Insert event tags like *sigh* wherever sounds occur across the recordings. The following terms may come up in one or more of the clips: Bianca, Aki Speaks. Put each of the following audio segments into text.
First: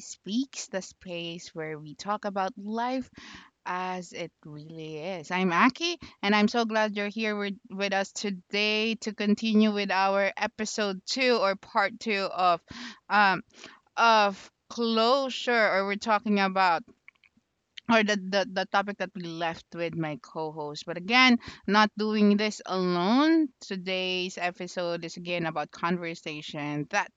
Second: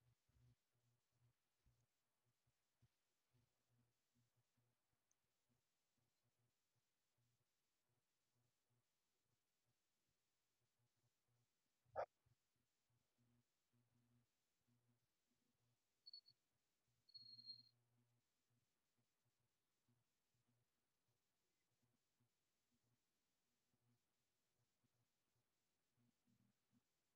Speaks, the space where we talk about life as it really is. I'm Aki, and I'm so glad you're here with us today to continue with our episode two or part two of um closure, or we're talking about or the topic that we left with my co-host. But again, not doing this alone. Today's episode is again about conversation that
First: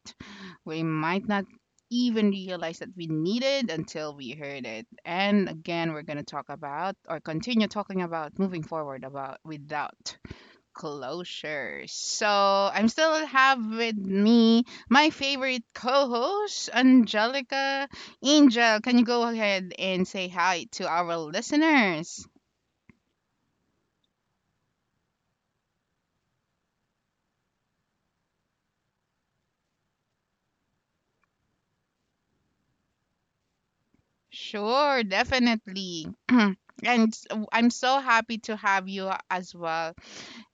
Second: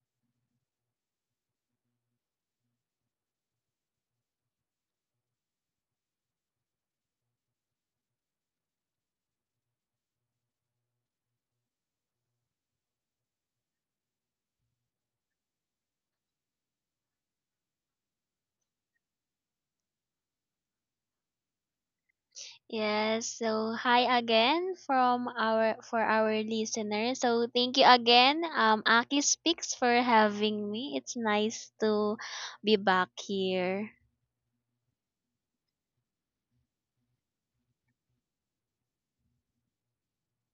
we might not even realize that we needed until we heard it. And again, we're going to talk about or continue talking about moving forward about without closure. So I'm still have with me my favorite co-host, Angelica. Angel, can you go ahead and say hi to our listeners? Yes, so hi again from our for our listeners. So thank you again, Aki Speaks for having me. It's nice to be back here. Sure, definitely. *clears throat* And s- I'm so happy to have you as well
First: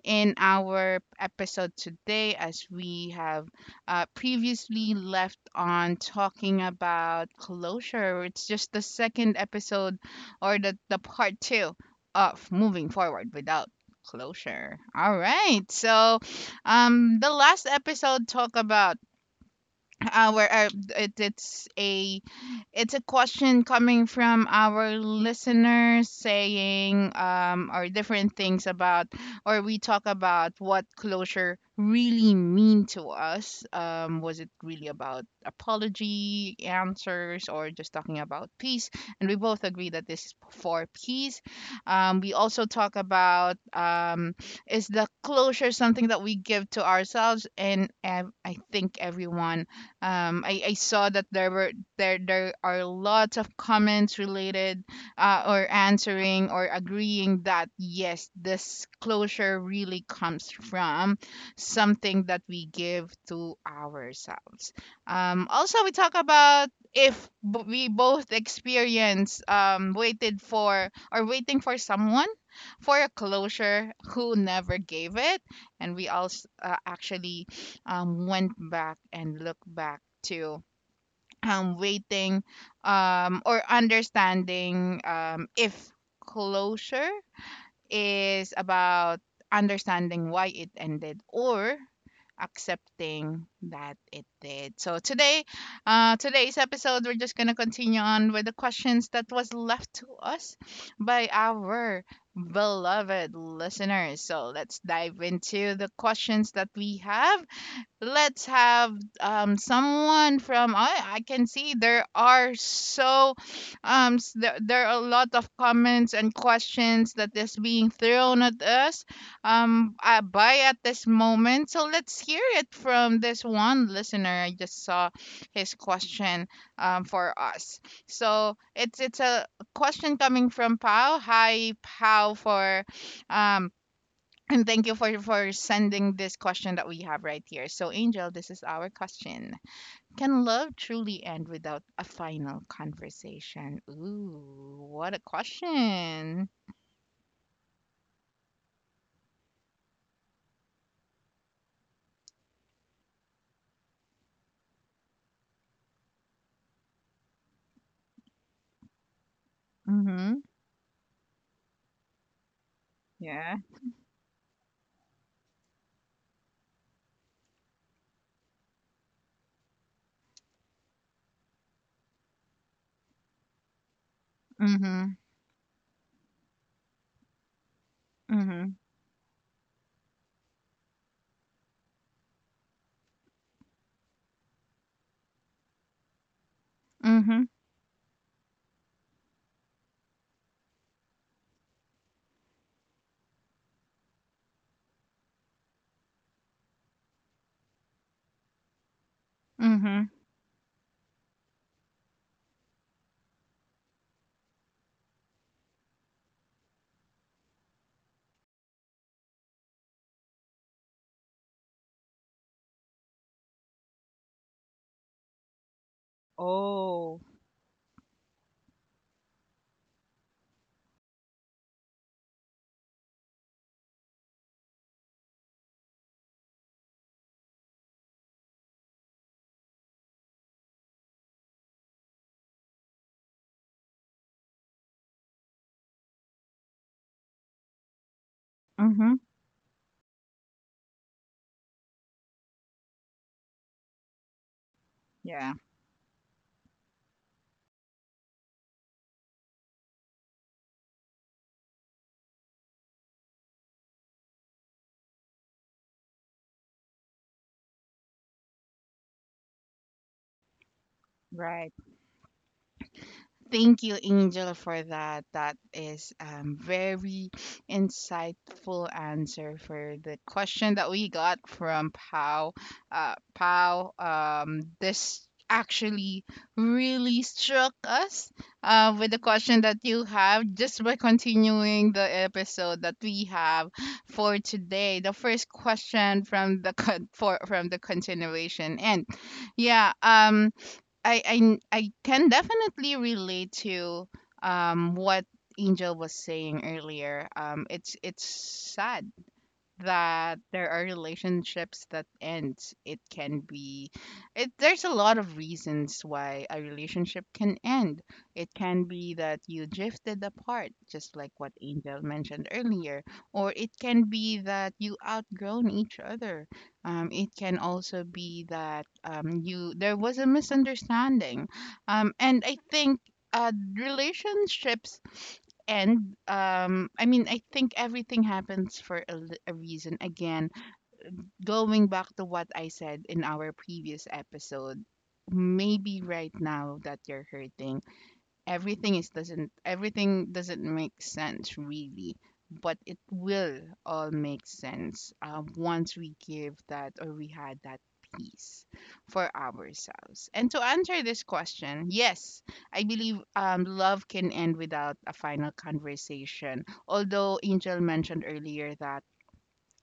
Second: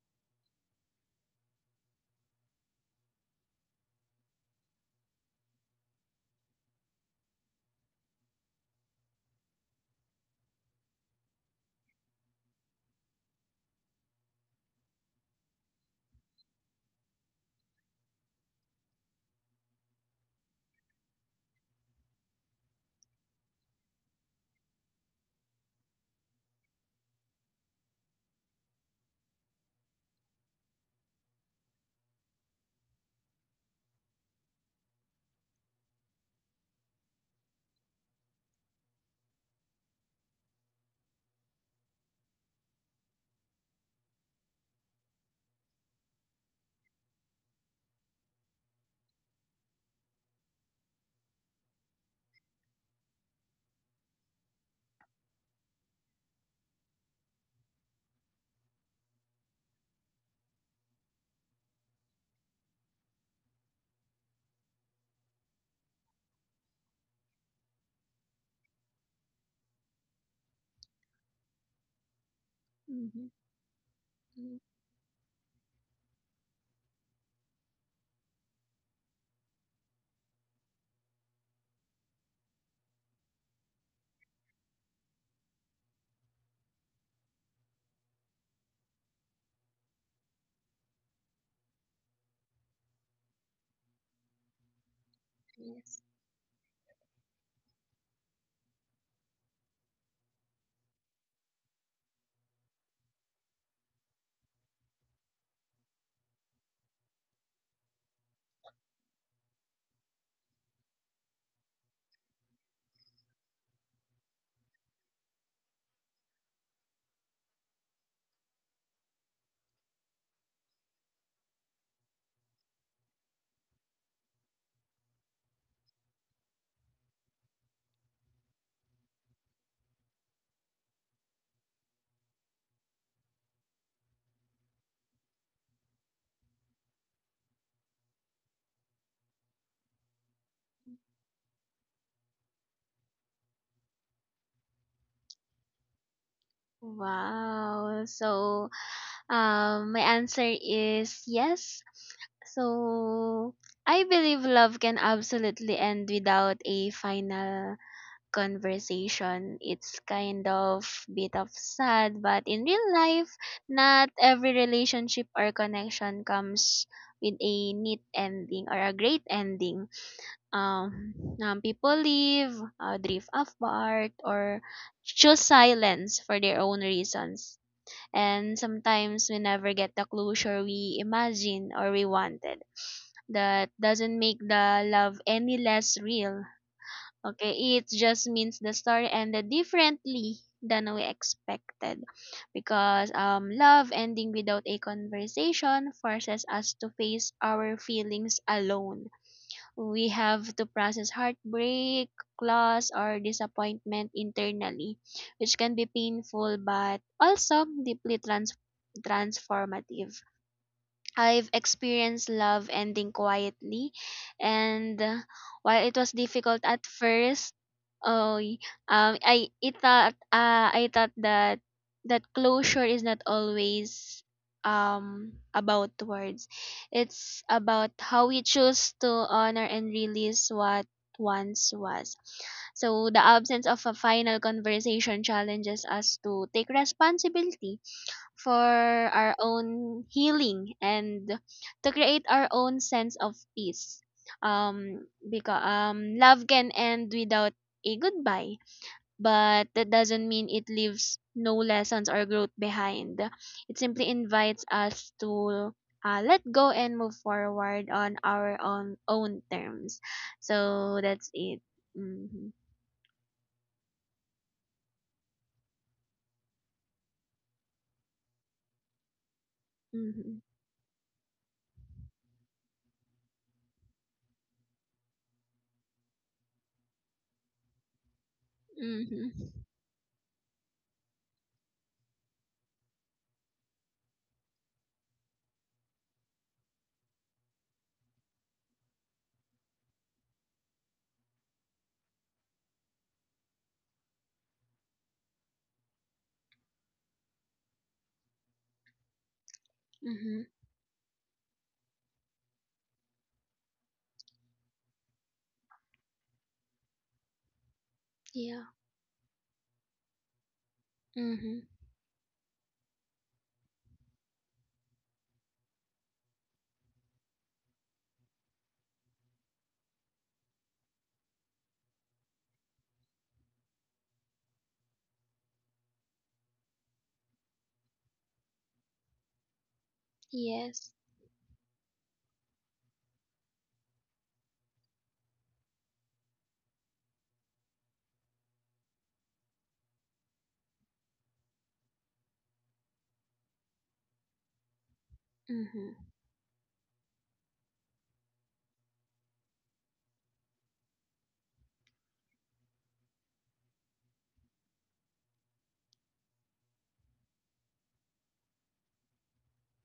in our episode today, as we have previously left on talking about closure. It's just the second episode or the part two of Moving Forward Without Closure. All right. So, the last episode talked about our, it, it's a question coming from our listeners saying, or different things about, or we talk about what closure really mean to us. Was it really about apology answers or just talking about peace? And we both agree that this is for peace. We also talk about is the closure something that we give to ourselves? And I think everyone I saw that there were there are lots of comments related or answering or agreeing that yes, this closure really comes from something that we give to ourselves. Also we talk about if we both experience waited for or waiting for someone for a Mhm. closure who never gave it. And we also actually went back and looked back to waiting, or understanding if closure is about understanding why it ended or accepting that it did. So today, Yes. Today's episode, we're just gonna continue on with the questions that was left to us by our beloved listeners. So let's dive into the questions that we have. Let's have someone from, I can see there are so there are a lot of comments and questions that is being thrown at us by at this moment. So let's hear it from this one listener. I just saw his question for us. So it's a question coming from Pau. Hi Pau, for um and thank you for sending this question that we have right here. So, Angel, this is our question. Can love truly end without a final conversation? Ooh, what a question. Wow. So my answer is yes. So I believe love can absolutely end without a final conversation. It's Mm-hmm. kind of bit of sad, but in real life, Yeah. not every relationship or connection comes with a neat ending or a great ending. Um, people leave, drift apart, or Mm-hmm. choose silence for their own reasons. And Mm-hmm. sometimes we never get the closure we imagined or we wanted. That doesn't make the love any less real. Mm-hmm. Okay, it just means the story ended differently than we expected because love ending without a conversation forces us to face our feelings alone. Mm-hmm. We have to process heartbreak, loss, or disappointment internally, which can be painful but also deeply transformative. I've experienced love ending quietly, and while it was difficult at Oh. first, oh, y- I thought that closure is not always about words. It's about how we choose to honor and release what once was. So the absence of a final conversation challenges us to take responsibility for Mm-hmm. our own healing and to create our own sense of peace. Yeah. Because love can end without a goodbye, but that doesn't mean it leaves no lessons or growth behind. It simply invites us to let go and move forward on our own terms. So that's it. Right. Mm-hmm. Thank you, Angel, for that. That is very insightful answer for the Mm-hmm. question that we got from Pow. Pow, this actually really struck us with the Mm-hmm. question that you have, just by continuing the episode that we have for today. The first question from for from the continuation, and yeah, I can definitely relate to what Angel was saying earlier. It's sad that Mm-hmm. there are relationships that end. It can be, there's a lot of reasons why a relationship can end. It Yeah. can be that you drifted apart, just like what Mm-hmm. Angel mentioned earlier, or it can be that you outgrown each other. It can also be that, you, there was a misunderstanding, and I think, relationships, and I mean, I think everything happens for a reason. Again, Yes. going back to what I said in our previous episode, maybe right now that you're hurting, everything is, doesn't, everything doesn't make sense really, but it will all make sense once Mm-hmm. we give that or we had that peace for ourselves. And to answer this question, yes, I believe love can end without a final conversation, although Angel mentioned earlier that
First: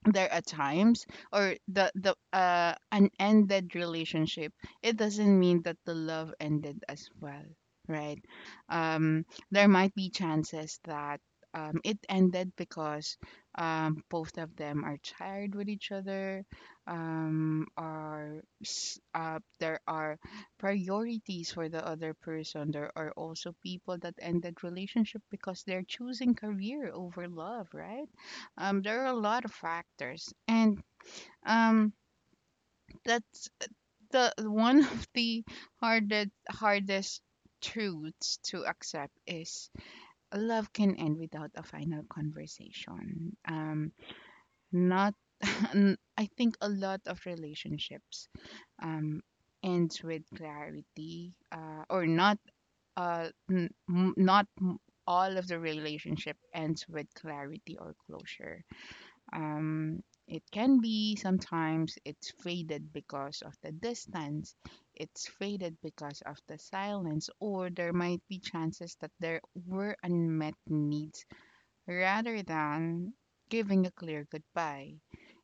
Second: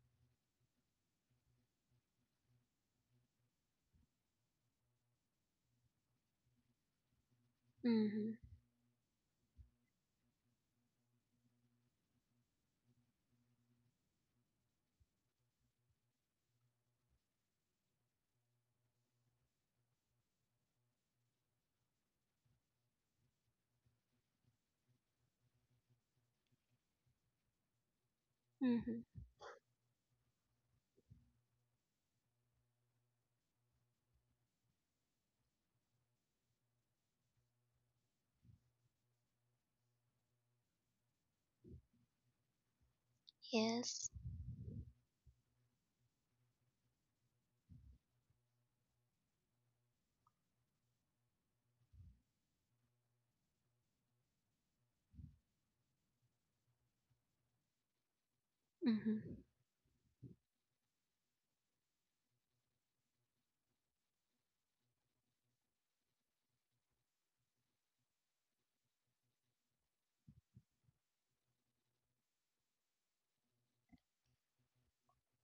there are times, or the an ended relationship, it doesn't mean that the love ended as well, right? Mm-hmm. um there might be chances that it ended because both of them are tired with each other. There are priorities for the other person. There are also people that ended relationship because they're choosing career over love, right? There Mhm. are a lot of factors, and um, that's the one *laughs* of the hardest truths to accept is love can end without a final conversation. Yes. Not, *laughs* I think a lot of relationships um ends with clarity, or not, uh n- m- not m- all of the relationship ends with clarity or closure. Mhm. Um, it can be, sometimes it's faded because of the distance, it's faded because of the silence, or there might be chances that there were unmet needs rather than giving a clear goodbye.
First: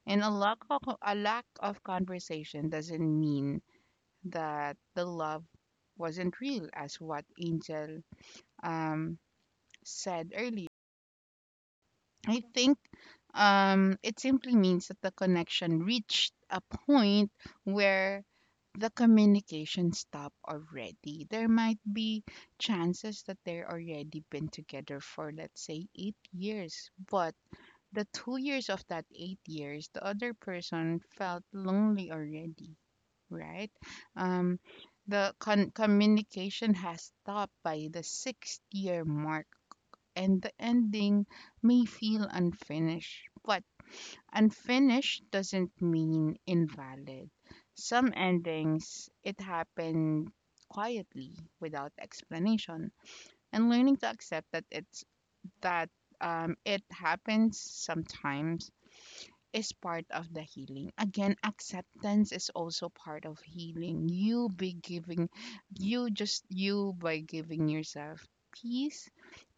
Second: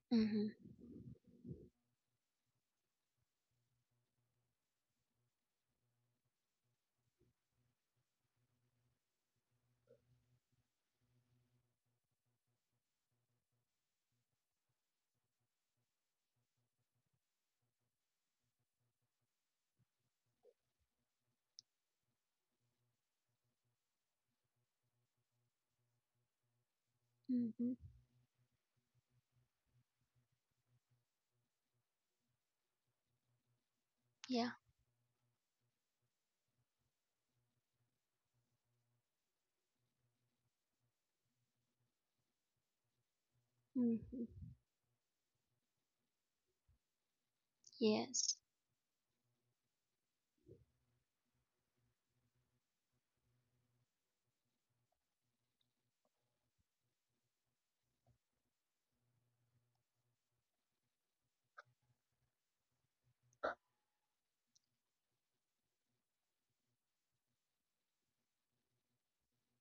And Mhm. A lack of conversation doesn't mean that the love wasn't real, as what Angel um, said earlier. I think it simply means that the connection reached a point where the communication stopped already. There might be chances that they're already been together for, let's say, 8 years, but Mhm. the 2 years of that 8 years, the other person felt lonely already, right? Yeah. Um, communication has stopped by the sixth year mark, and the ending may feel unfinished. But Mhm. unfinished doesn't mean invalid. Some Yes. endings, it happened quietly without explanation, and learning to accept that that it happens sometimes is part of the healing. Again, acceptance is also part of healing. You, by giving yourself peace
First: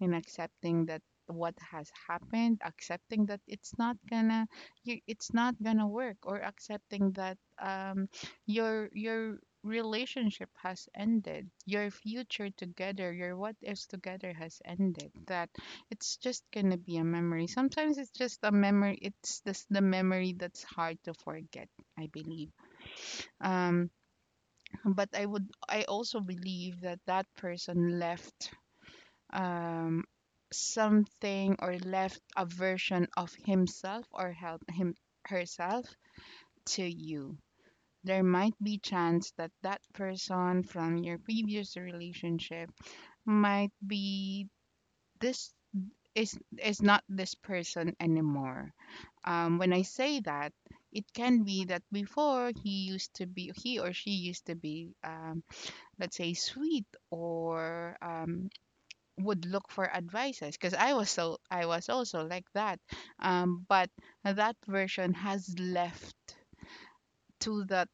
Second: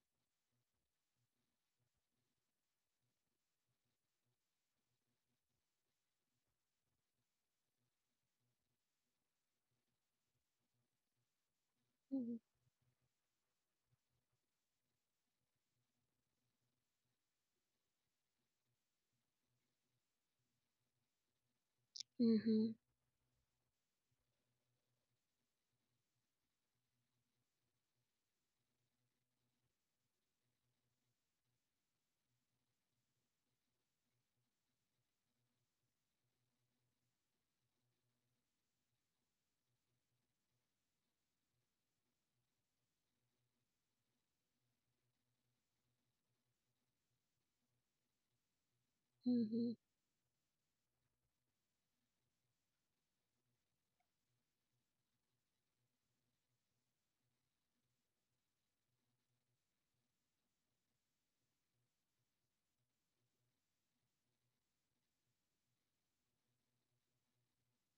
and accepting that what has happened, accepting that it's not gonna, it's not gonna work, or accepting that your relationship has ended, your Mhm. future together, your what ifs together has ended, that it's just gonna be a memory. Sometimes it's just a memory. It's this the memory that's hard to forget, I believe. Mhm. Um, but I would, I also believe that that person left um something, or left a version of himself or help him herself to you. There might be chance that that person from your previous relationship might be this is not this person anymore. Mhm. When I say that, it can be that before he used to be, he or she used to be, let's say, sweet, or would look for advices. Because I was also like that. But that version has left to that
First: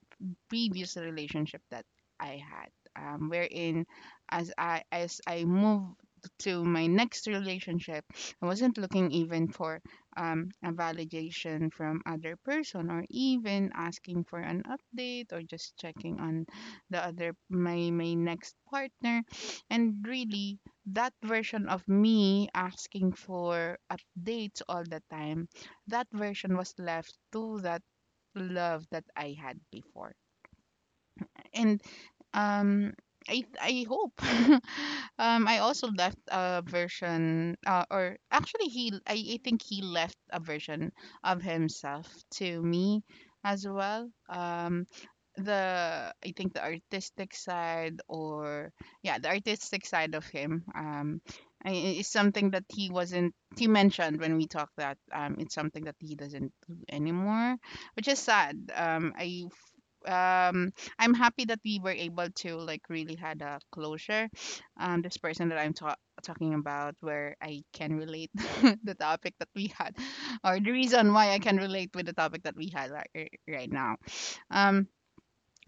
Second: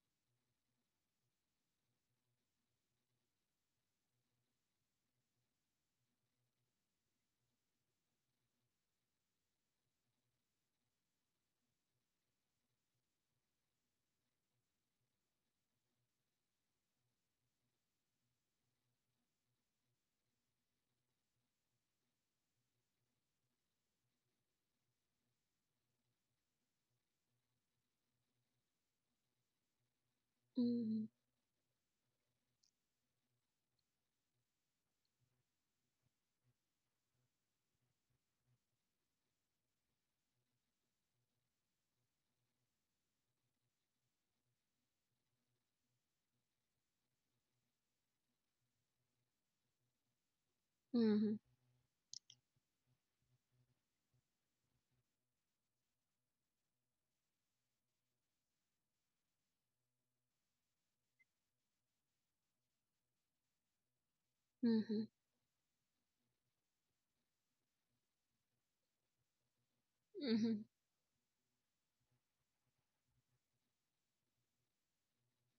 previous relationship that I had, wherein as I moved to my next relationship, I wasn't looking even for a validation from other person or even asking for an update or just checking on the other my next partner, and really, that version of me asking for updates all the time, that version was left to that love that I had before. Mhm. And um I hope *laughs* I also left a version, or actually he I think he left a version of himself to me as well. The I think the artistic side or yeah, the artistic side of him, Mhm. Is something that, he wasn't he mentioned when we talked, that it's something that he doesn't do anymore, which is sad. Um I'm happy that we were able to like really had a closure this person that talking about, where I can relate *laughs* the topic that we had, or the Mhm. reason why I can relate with the topic that we had, like, right now. um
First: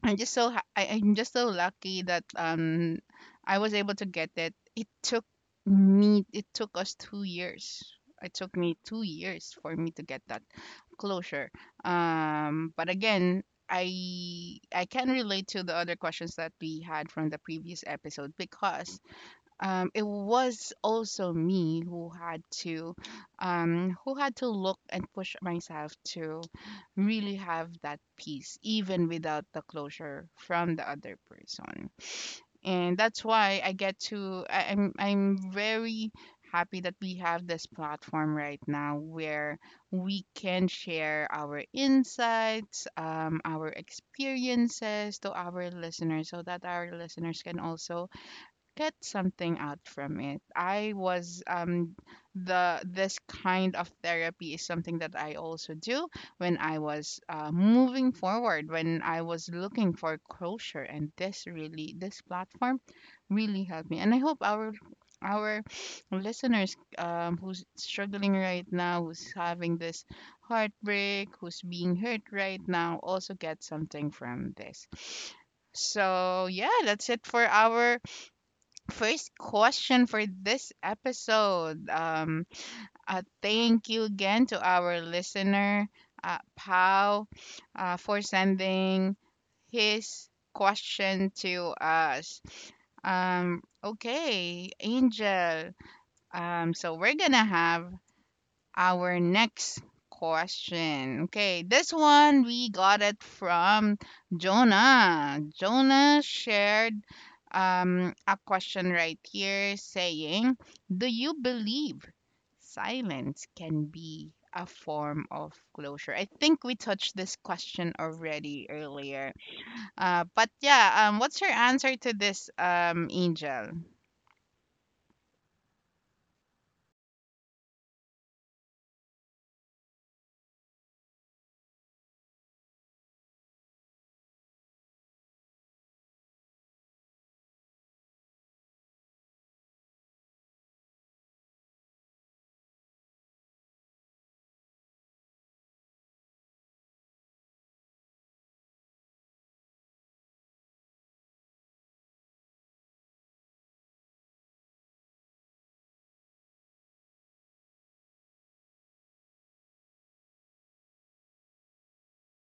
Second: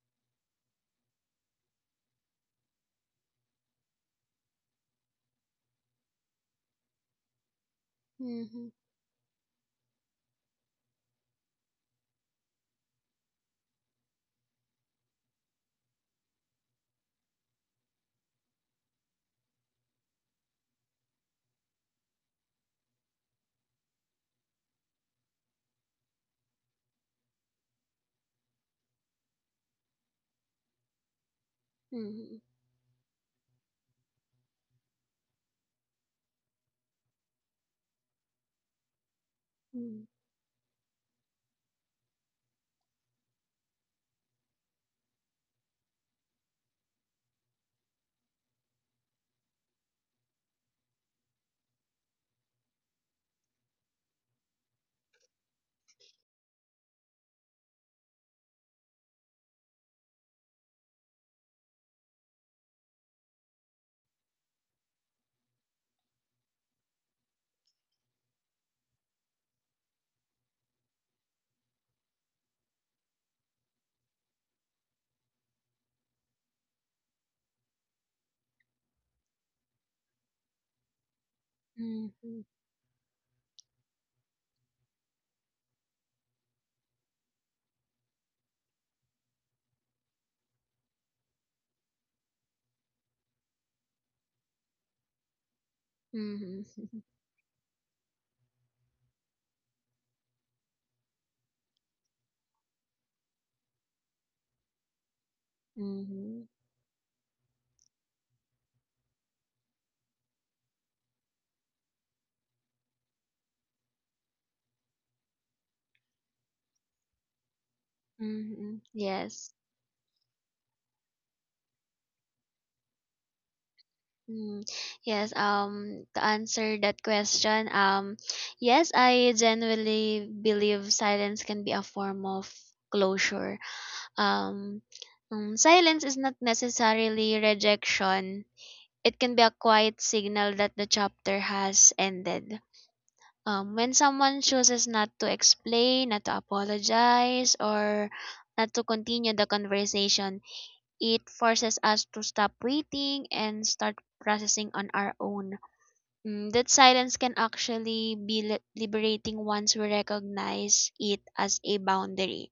I'm just so lucky that I was able to get it. It took me it took us 2 years. It took Mhm. me 2 years for me to get that closure. But again, I can relate to the other questions that we had from the previous episode because it was also me who had to, who had to look and push myself to really have that peace even without the closure from the other person. Mhm. And that's why I get to I, I'm very happy that we have this platform right now where Mhm. we can share our insights, our experiences to our listeners, so that our listeners can also get something out from it. I was the this kind of therapy is something that I also do when I was moving forward, when I was looking for closure, and this platform really helped me. And I hope our *sniffs* listeners, who's struggling right now, who's having this heartbreak, who's being hurt right now, also get something from this. So yeah, that's it for our first question for this episode. Mhm. Thank you again to our listener, Pau, for sending his question to us. Okay, Angel. Mhm. So Mhm. we're gonna have our next question. Okay, this one we got it from Jonah. Jonah Mhm. shared a question right here saying, "Do you believe silence can be a form of closure?" I think we touched this question already Mhm. earlier. Yes. But yeah, what's your answer to this, Angel? Mm. Yes, to answer that question, yes, I genuinely believe silence can be a form of closure. Um, silence is not necessarily rejection. It can be a quiet signal that the chapter has ended. When someone chooses not to explain, not to apologize, or not to continue the conversation, it forces us to stop waiting and start processing on our own. Mm, that silence can actually be liberating once we recognize it as a boundary,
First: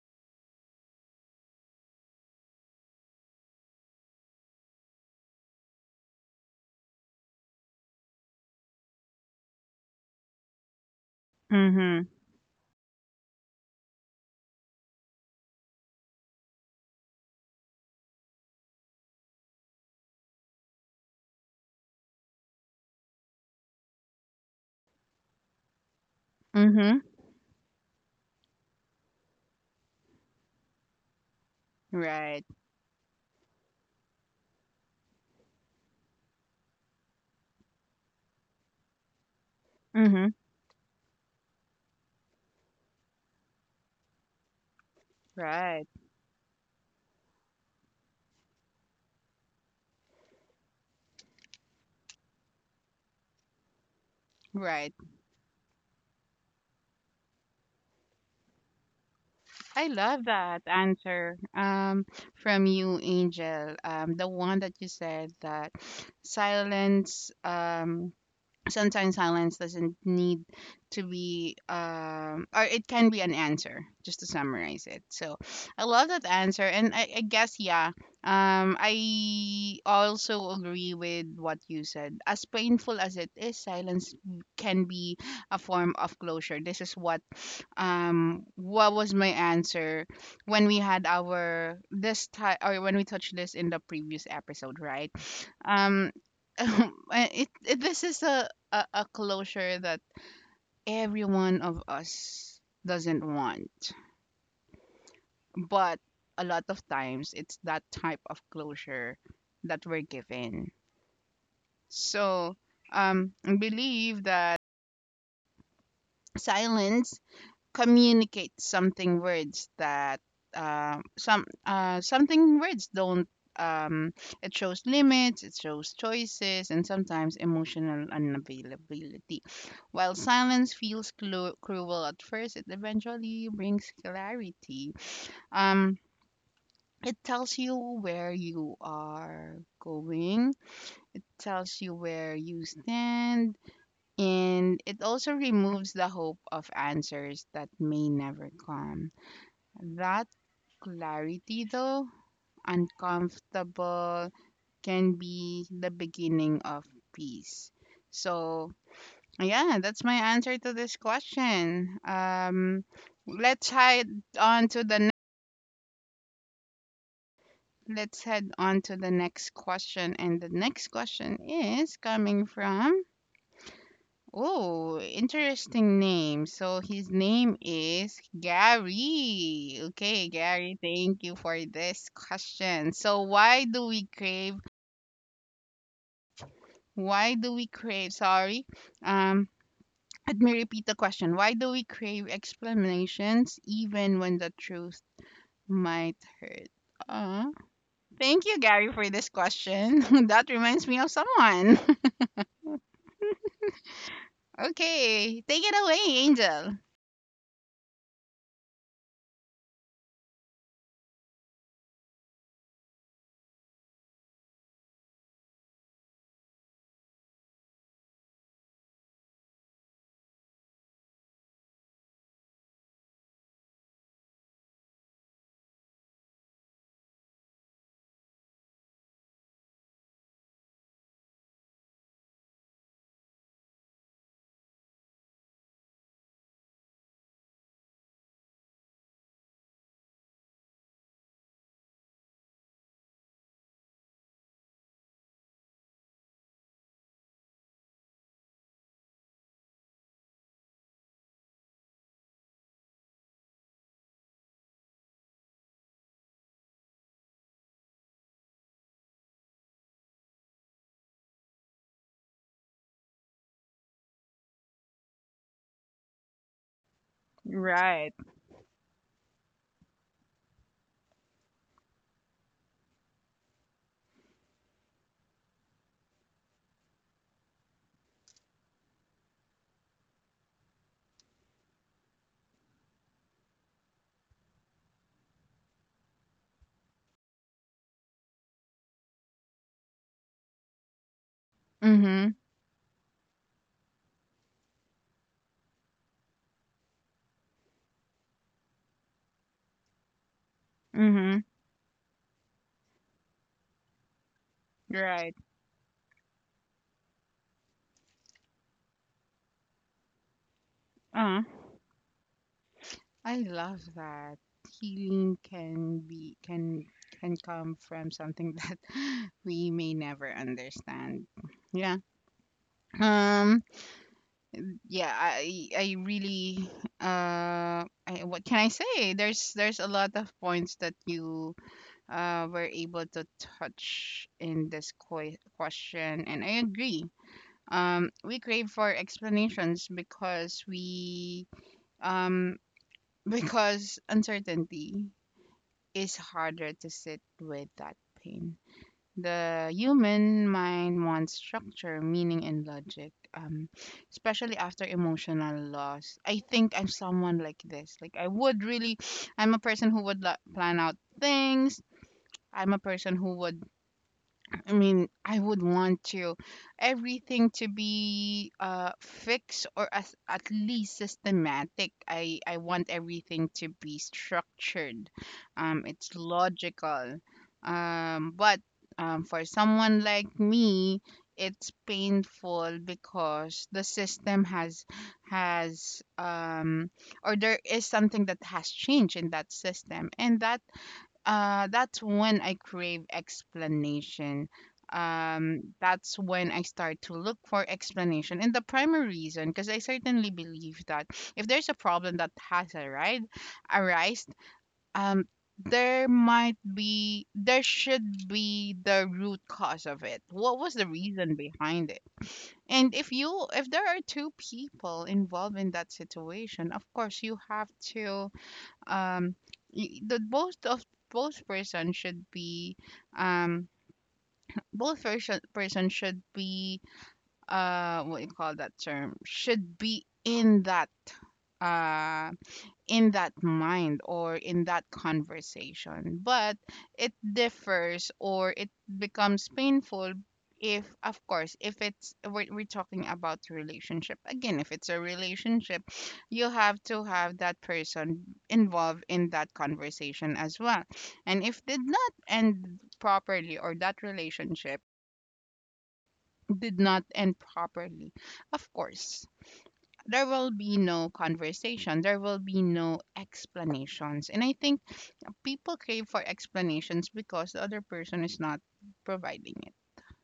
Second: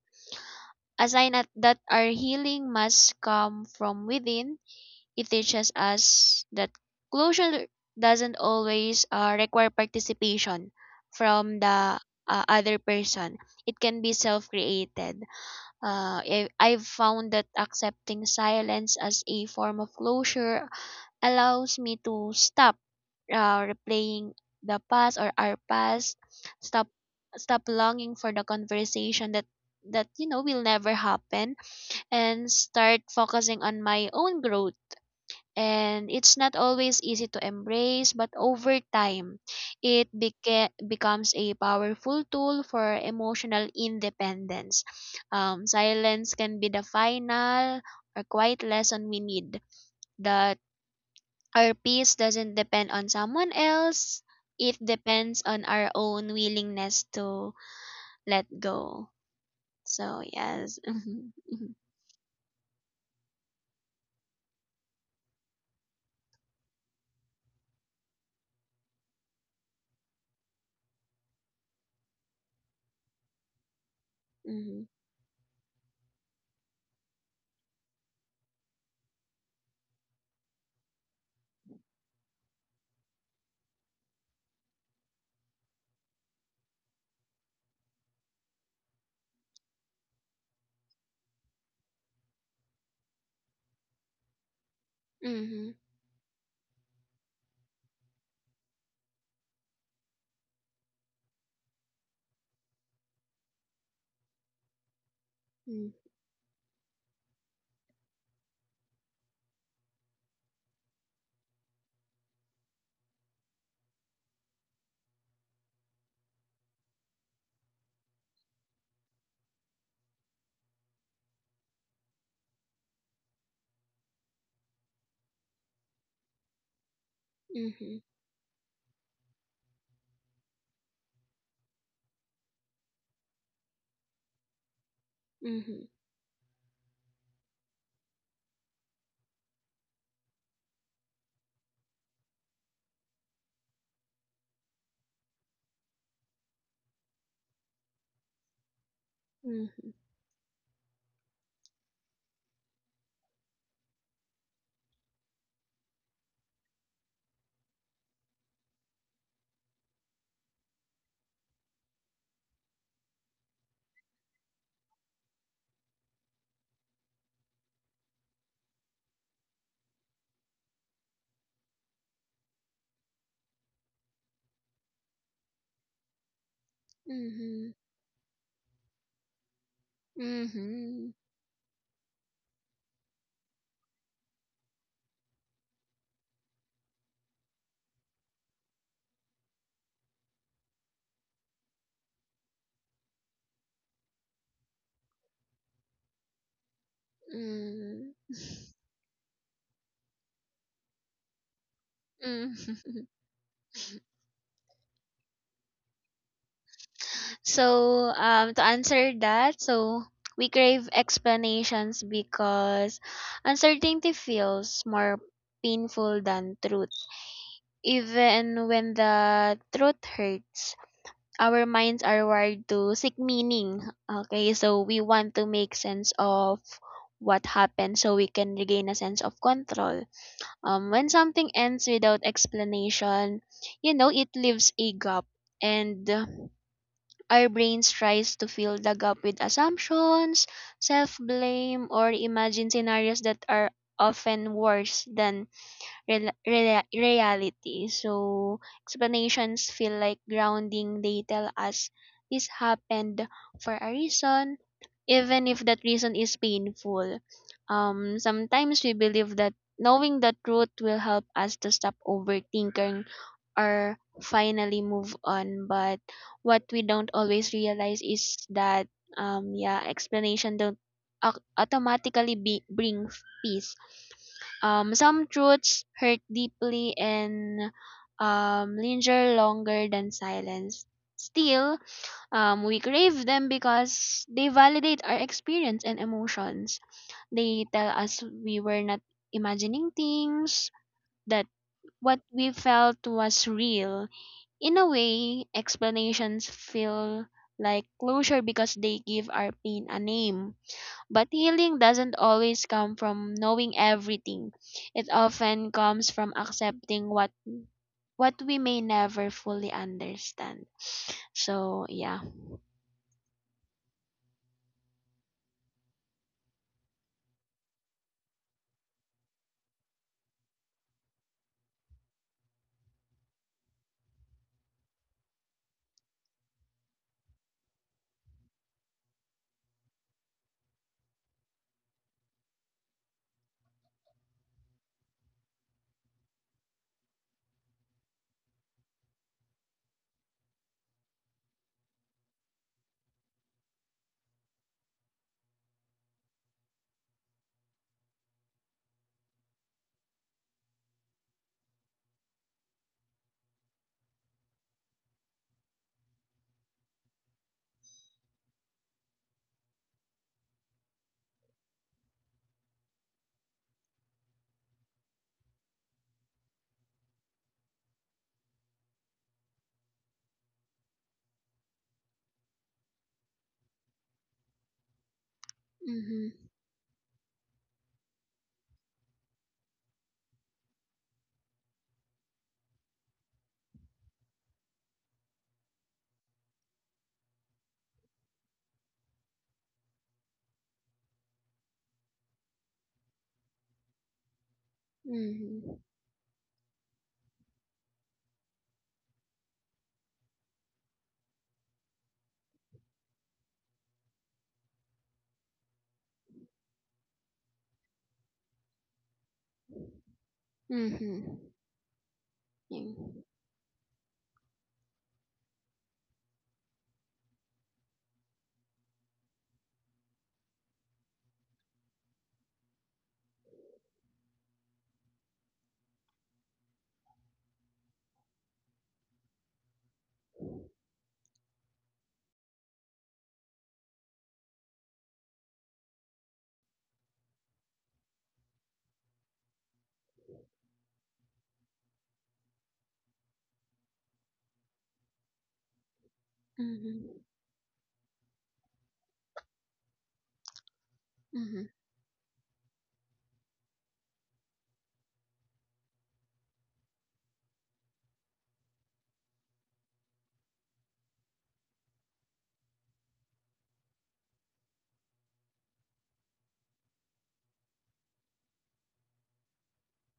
a sign that our healing must come from within. It teaches us that closure doesn't always require participation from the Mm-hmm. Other person. It can be self-created. I've found that accepting silence as a form of closure allows me to stop replaying the past or our past, stop Mm-hmm. stop longing for the conversation that you know will never happen, Right. and start focusing on my own growth. And it's not always easy to embrace, but over time, it Mm-hmm. Becomes a powerful tool for emotional independence. Right, Silence can be the final or quiet lesson we need, that our peace doesn't depend on someone else, it right. depends on our own willingness to let go. I love So, that yes. *laughs* answer, from you, Angel. The one that you said, that silence sometimes silence doesn't need to be, um, or it can be an answer, just to Mm-hmm. summarize it. So I love that answer, and I guess, yeah, um, I also agree with what you said. As painful as it is, silence can be a form of closure. This is what, um, what was my answer when we had our this time, or when we touched this in the previous episode, right? Mm-hmm. Um, *laughs* it, this is a a closure that every one of us doesn't want. Mm-hmm. But a lot of times it's that type of closure that we're given. So, I believe that silence communicate something words that, um, some, uh, something words don't, um, it shows limits, it shows choices, and sometimes Mm-hmm. emotional unavailability. While silence feels cruel at first, it eventually brings clarity. Mhm. Um, it tells you where you are going, tells you where you stand, and it also removes the hope of answers that may never come. Mhm. That clarity, though uncomfortable, can be the beginning of peace. So, yeah, that's my answer to this question. Let's head on to the ne- let's head on to the next question, and the next question is coming from— Oh, interesting name. So his name Mhm. is Gary. Okay, Gary, Mhm. thank you for this question. So why do we crave? Why do we crave? Sorry. Um, let me repeat the question. Why do we crave explanations even when the truth might hurt? Uh, Mm. thank you, Gary, for this question. *laughs* That reminds me of someone. Mm. *laughs* Okay, take it away, Angel. So, to answer that, so we crave explanations because uncertainty feels more painful than truth. Even when the truth hurts, our minds are wired to seek meaning. Okay, so we want to make sense of what happened so we can regain a sense of control. When something ends without explanation, you know, it leaves a gap. And our brains tries to fill the gap with assumptions, self-blame, or imagine scenarios that are often worse than reality. So explanations feel like grounding. They tell us this happened for a reason, even if that reason is painful. Sometimes we believe that knowing the truth will help us to stop overthinking or finally move on. But what we don't always realize Right. is that yeah, explanation don't automatically bring peace. Some truths hurt deeply and linger longer than silence. Still, we crave them because they validate our experience and emotions. They tell us we were not imagining things, that what Mm-hmm. we felt was real. In a way, explanations feel like closure because they give our pain a name. But Mm-hmm. healing doesn't always come from knowing everything. It Right. often comes from accepting what we may never fully understand. Uh, So yeah. I love that. Healing can be, can come from something that *laughs* we may never understand. Yeah. Um, yeah, I really what can I say? There's a lot of points that you were able to touch in this question, and I agree. Um, we crave for explanations because we, um, because uncertainty is harder to sit with that pain. The human mind wants structure, meaning, and logic, especially after emotional loss. I think I'm someone like this. Like, I would really, I'm a person who would plan out things. I'm a person who would— I mean, I would want to everything to be, uh, fixed, or as, at least systematic. I want everything to be structured. It's Mhm. logical. But for someone like me, it's painful because the system has um, or there is something that has changed in that system, and that, that's when I crave explanation. Mhm. That's when I start to look for explanation. And the primary reason, because I certainly believe that if there's a problem that has arrived, arised, um, there might be, there should be the root cause of it. What was the reason Mhm. behind it? And if Mhm. you, if there are two people involved in that situation, of course you have to, um, the both of, both person should be, um, both person should be, uh, what do you call that term, should be in that, uh, in that mind or in that conversation, but it differs, or it becomes painful if, of course, if we're talking about relationship again, if it's a relationship, you have to Mhm. have that person involved in that conversation as well. And if Mhm. did not end properly, or that relationship did not end properly, of course there will be no conversation, there will be no explanations, and I think people crave for explanations because the other person is not providing it.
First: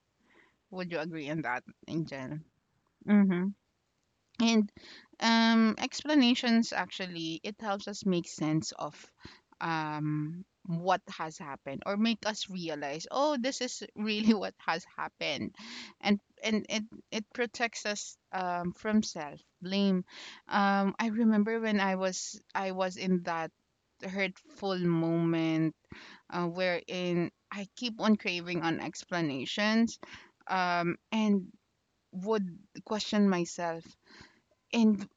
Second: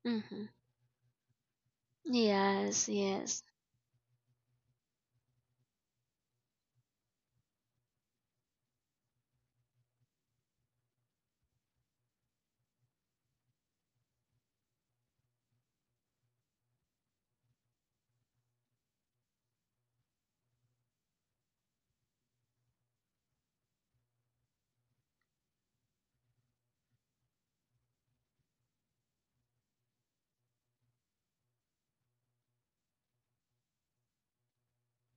Mhm. Would you agree on that in general? Yes. Yes. And um, explanations, actually, it helps us make sense of, um, what has happened, or make us realize, oh, this is really *laughs* what has happened. And it, it protects us, um, from self blame. Um, I remember when I was in that hurtful moment, wherein I keep on craving on explanations, um, and would question myself, and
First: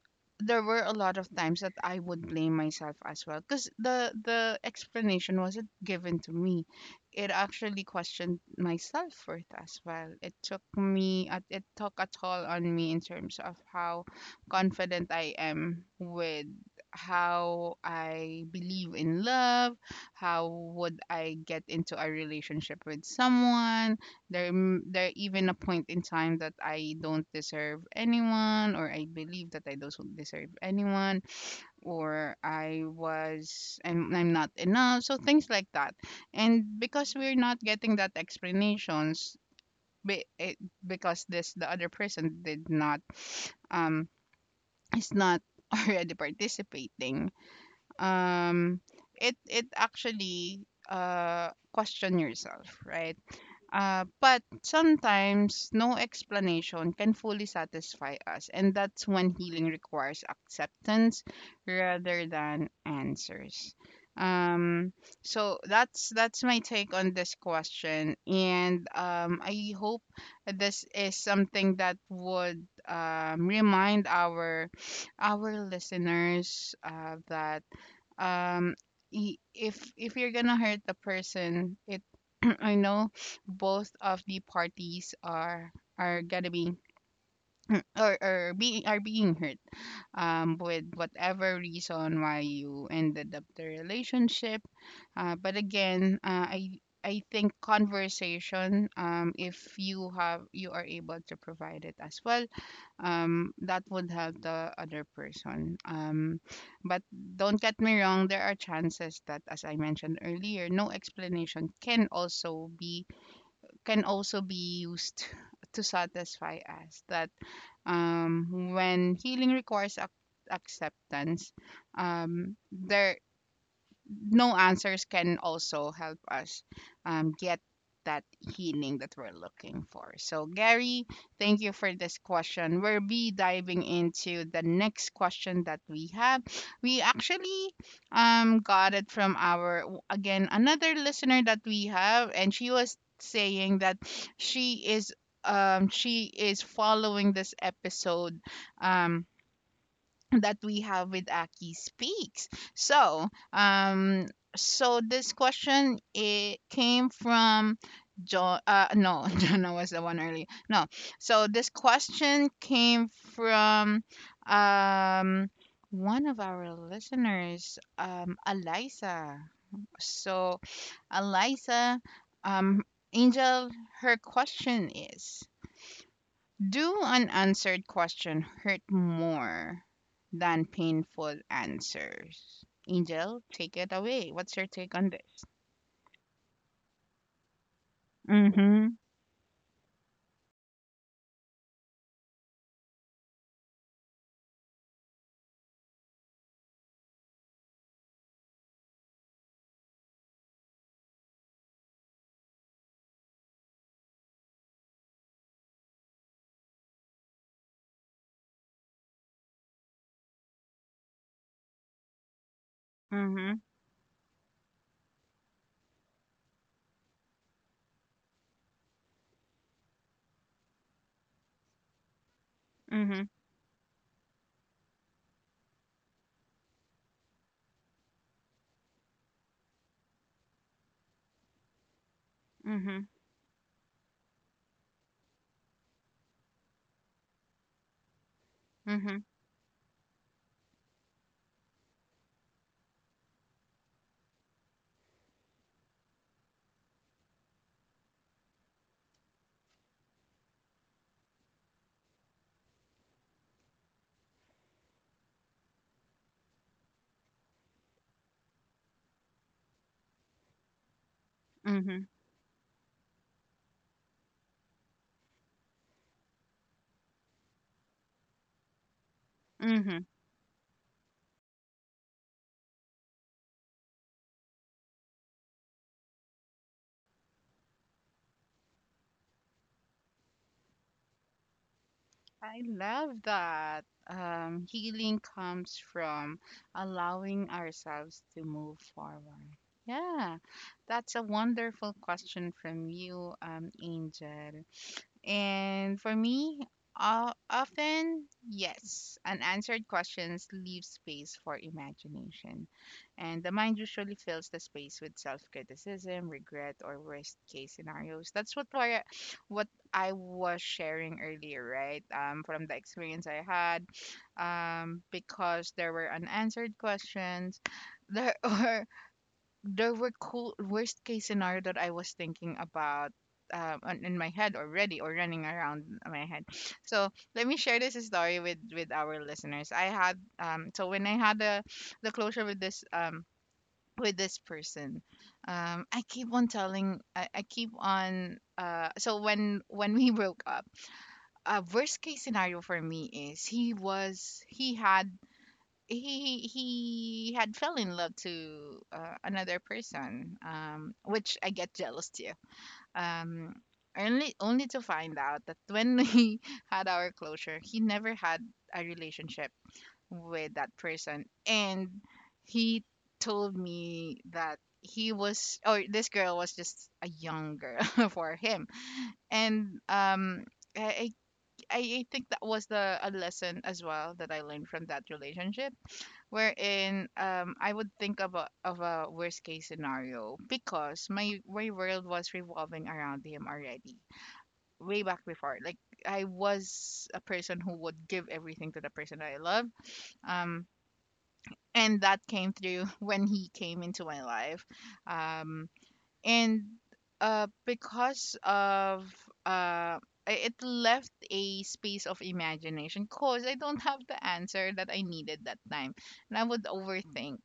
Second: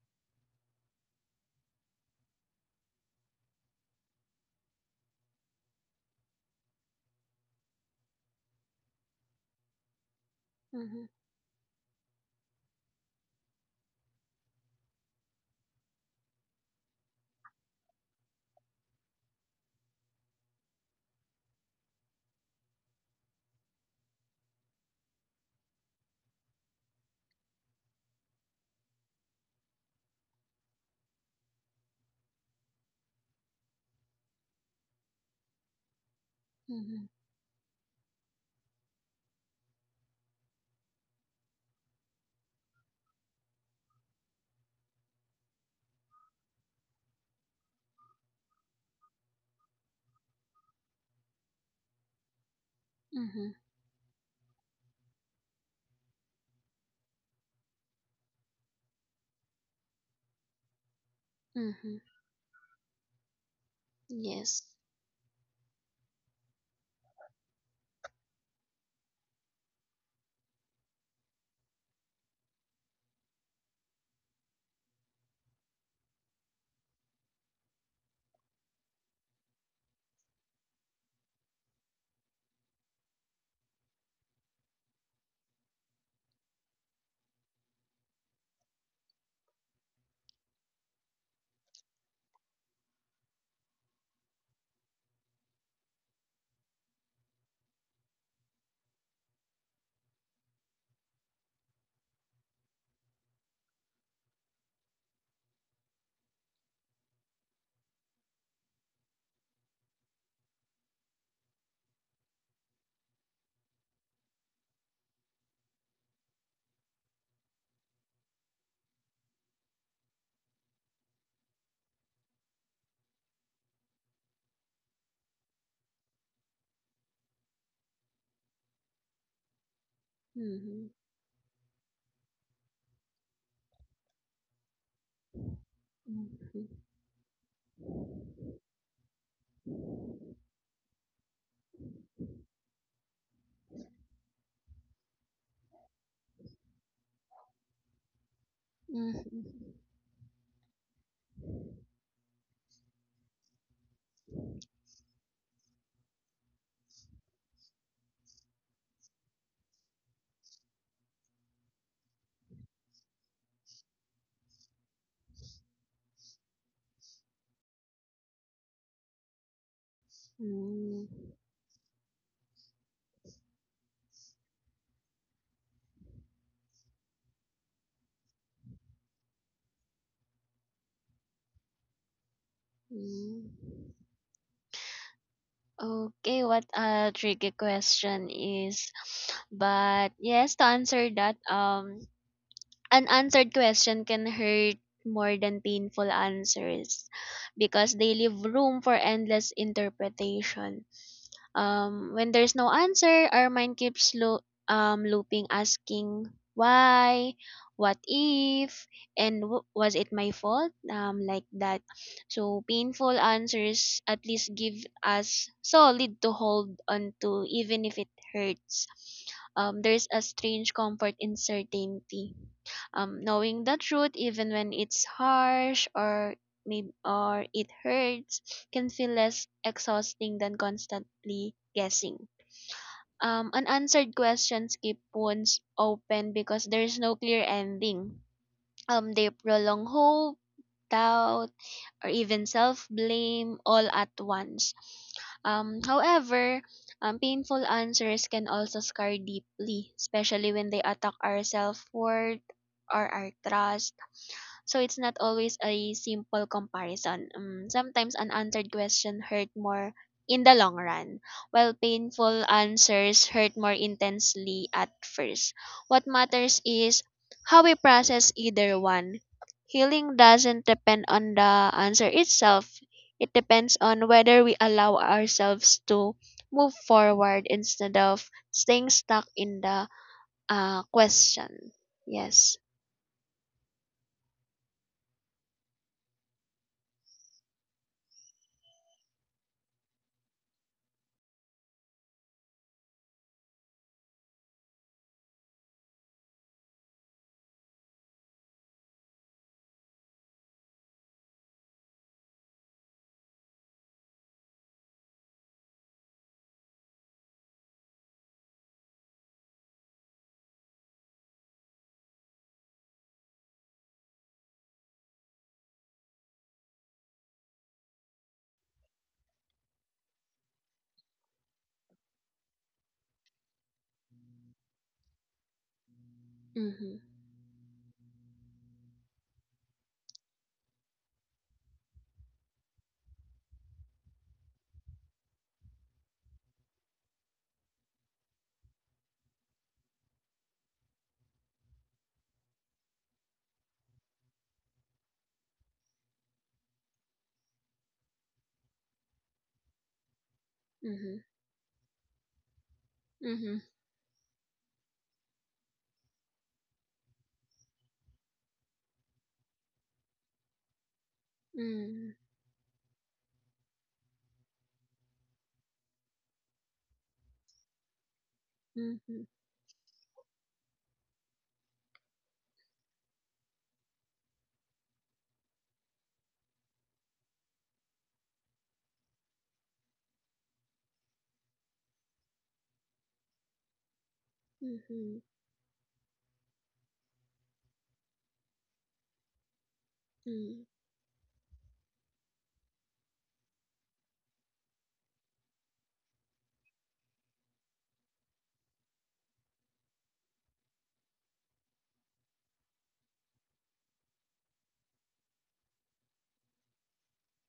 there were a lot of times that I would blame myself as well, because the explanation wasn't given to me. It actually questioned my self worth as well. It took Mhm. me, it took a toll on me in terms of how confident I am with how I believe in love, how would I get into a relationship with someone, there, there even a point in time that I don't deserve anyone, or I believe that I don't deserve anyone, or I was, I'm not enough. So things like that, and Mhm. because we're not getting that explanations, be- it, because this the other person did not, um, is not *laughs* already participating. Um, it it actually, uh, question yourself, right? Mhm. But sometimes no explanation can fully satisfy us, and that's when healing requires acceptance Mhm. rather than answers. Yes. Um, so that's my take on this question, and I hope this is something that would, remind our listeners, that um, if you're gonna hurt the person, it, I know both of the parties are gonna be, or are being, are being hurt, um, with whatever reason why you ended up the relationship. Uh, but again, I think conversation, um, if you have, you are able to provide it as well, um, that would help the other person, um, but don't get me wrong, there are chances that as I mentioned earlier, no explanation can also be, can also be used *laughs* to satisfy us, that when healing requires acceptance, there, no answers can also help us, get that healing that we're looking for. So, Mhm. Gary, thank you for this question. We'll be diving into the next question that we have. Mhm. We actually, got it from our, again, another listener that we have, and she was saying that she is. She is following this episode, Mhm. um, that we have with Aki Speaks. So, so this question it came from John. No, *laughs* Jonah was the one earlier. No, so this question came from, um, one of our listeners, Eliza. So, Mm, Eliza, um, Angel, her question is: Do an answered question hurt more than painful answers? mm. Angel, take it away. What's your take on this? Okay, what a tricky question Mm-hmm. is. But yes, to answer that, an answered question can hurt more than painful answers because they leave room for endless interpretation. When there's no answer, our mind keeps looping, asking why, what if, and was it my fault? Like that. So painful Mm-hmm. answers at least give us solid to hold on to, even if it hurts. There's a strange comfort in certainty, Mm-hmm. knowing the truth even when it's harsh or maybe or it hurts can feel less exhausting than constantly guessing. Mm-hmm. Unanswered questions keep wounds open because there is no clear ending. Mm-hmm. They prolong hope, doubt, or even self blame all at once. However, painful answers can also scar deeply, especially when they attack our self worth or our trust, so it's not always a simple comparison. Sometimes an unanswered question hurt more in the long run, while Mm-hmm. painful answers hurt more intensely at first. What matters is how we process either one. Mm-hmm. Healing doesn't depend on the answer itself. It depends on whether we allow ourselves to move forward instead of staying stuck in the question. Yes. I love that. Healing comes from allowing ourselves to move forward. Yeah, that's a wonderful question from you, Angel. And for me, often, yes, unanswered questions leave space for imagination. And the mind usually fills the space with self criticism, regret, or worst case scenarios. That's what, what I was sharing earlier, right? From the experience I had, because there were unanswered questions there, *laughs* or there were cool worst case scenario that I was thinking about, in my head already, or running around my head. Mm-hmm. So let me share this story with our listeners. I had, um, so when I had the closure with this, um, with this person, um, I keep on, uh, so when we broke up, a worst case scenario for me is he was, he had fell in love to, another person, um, Mm-hmm. which I get jealous to, Mm-hmm. um, only only to find out that when *laughs* we had our closure, he never had a relationship with that person. And Mm, he told me that he was or this girl was just a young girl *laughs* for him, mhm, and um, I, I think that was the a lesson as well that I learned from that relationship, wherein um, I would think of a worst case scenario, because my world was revolving around him already way mhm, back before. Like, I was a person who would give everything to the person that I love, mm, um, and that came through *laughs* when he came into my life, um, and uh, because of, uh, it left a space of imagination, because I don't have the answer that I needed that time, and I would overthink,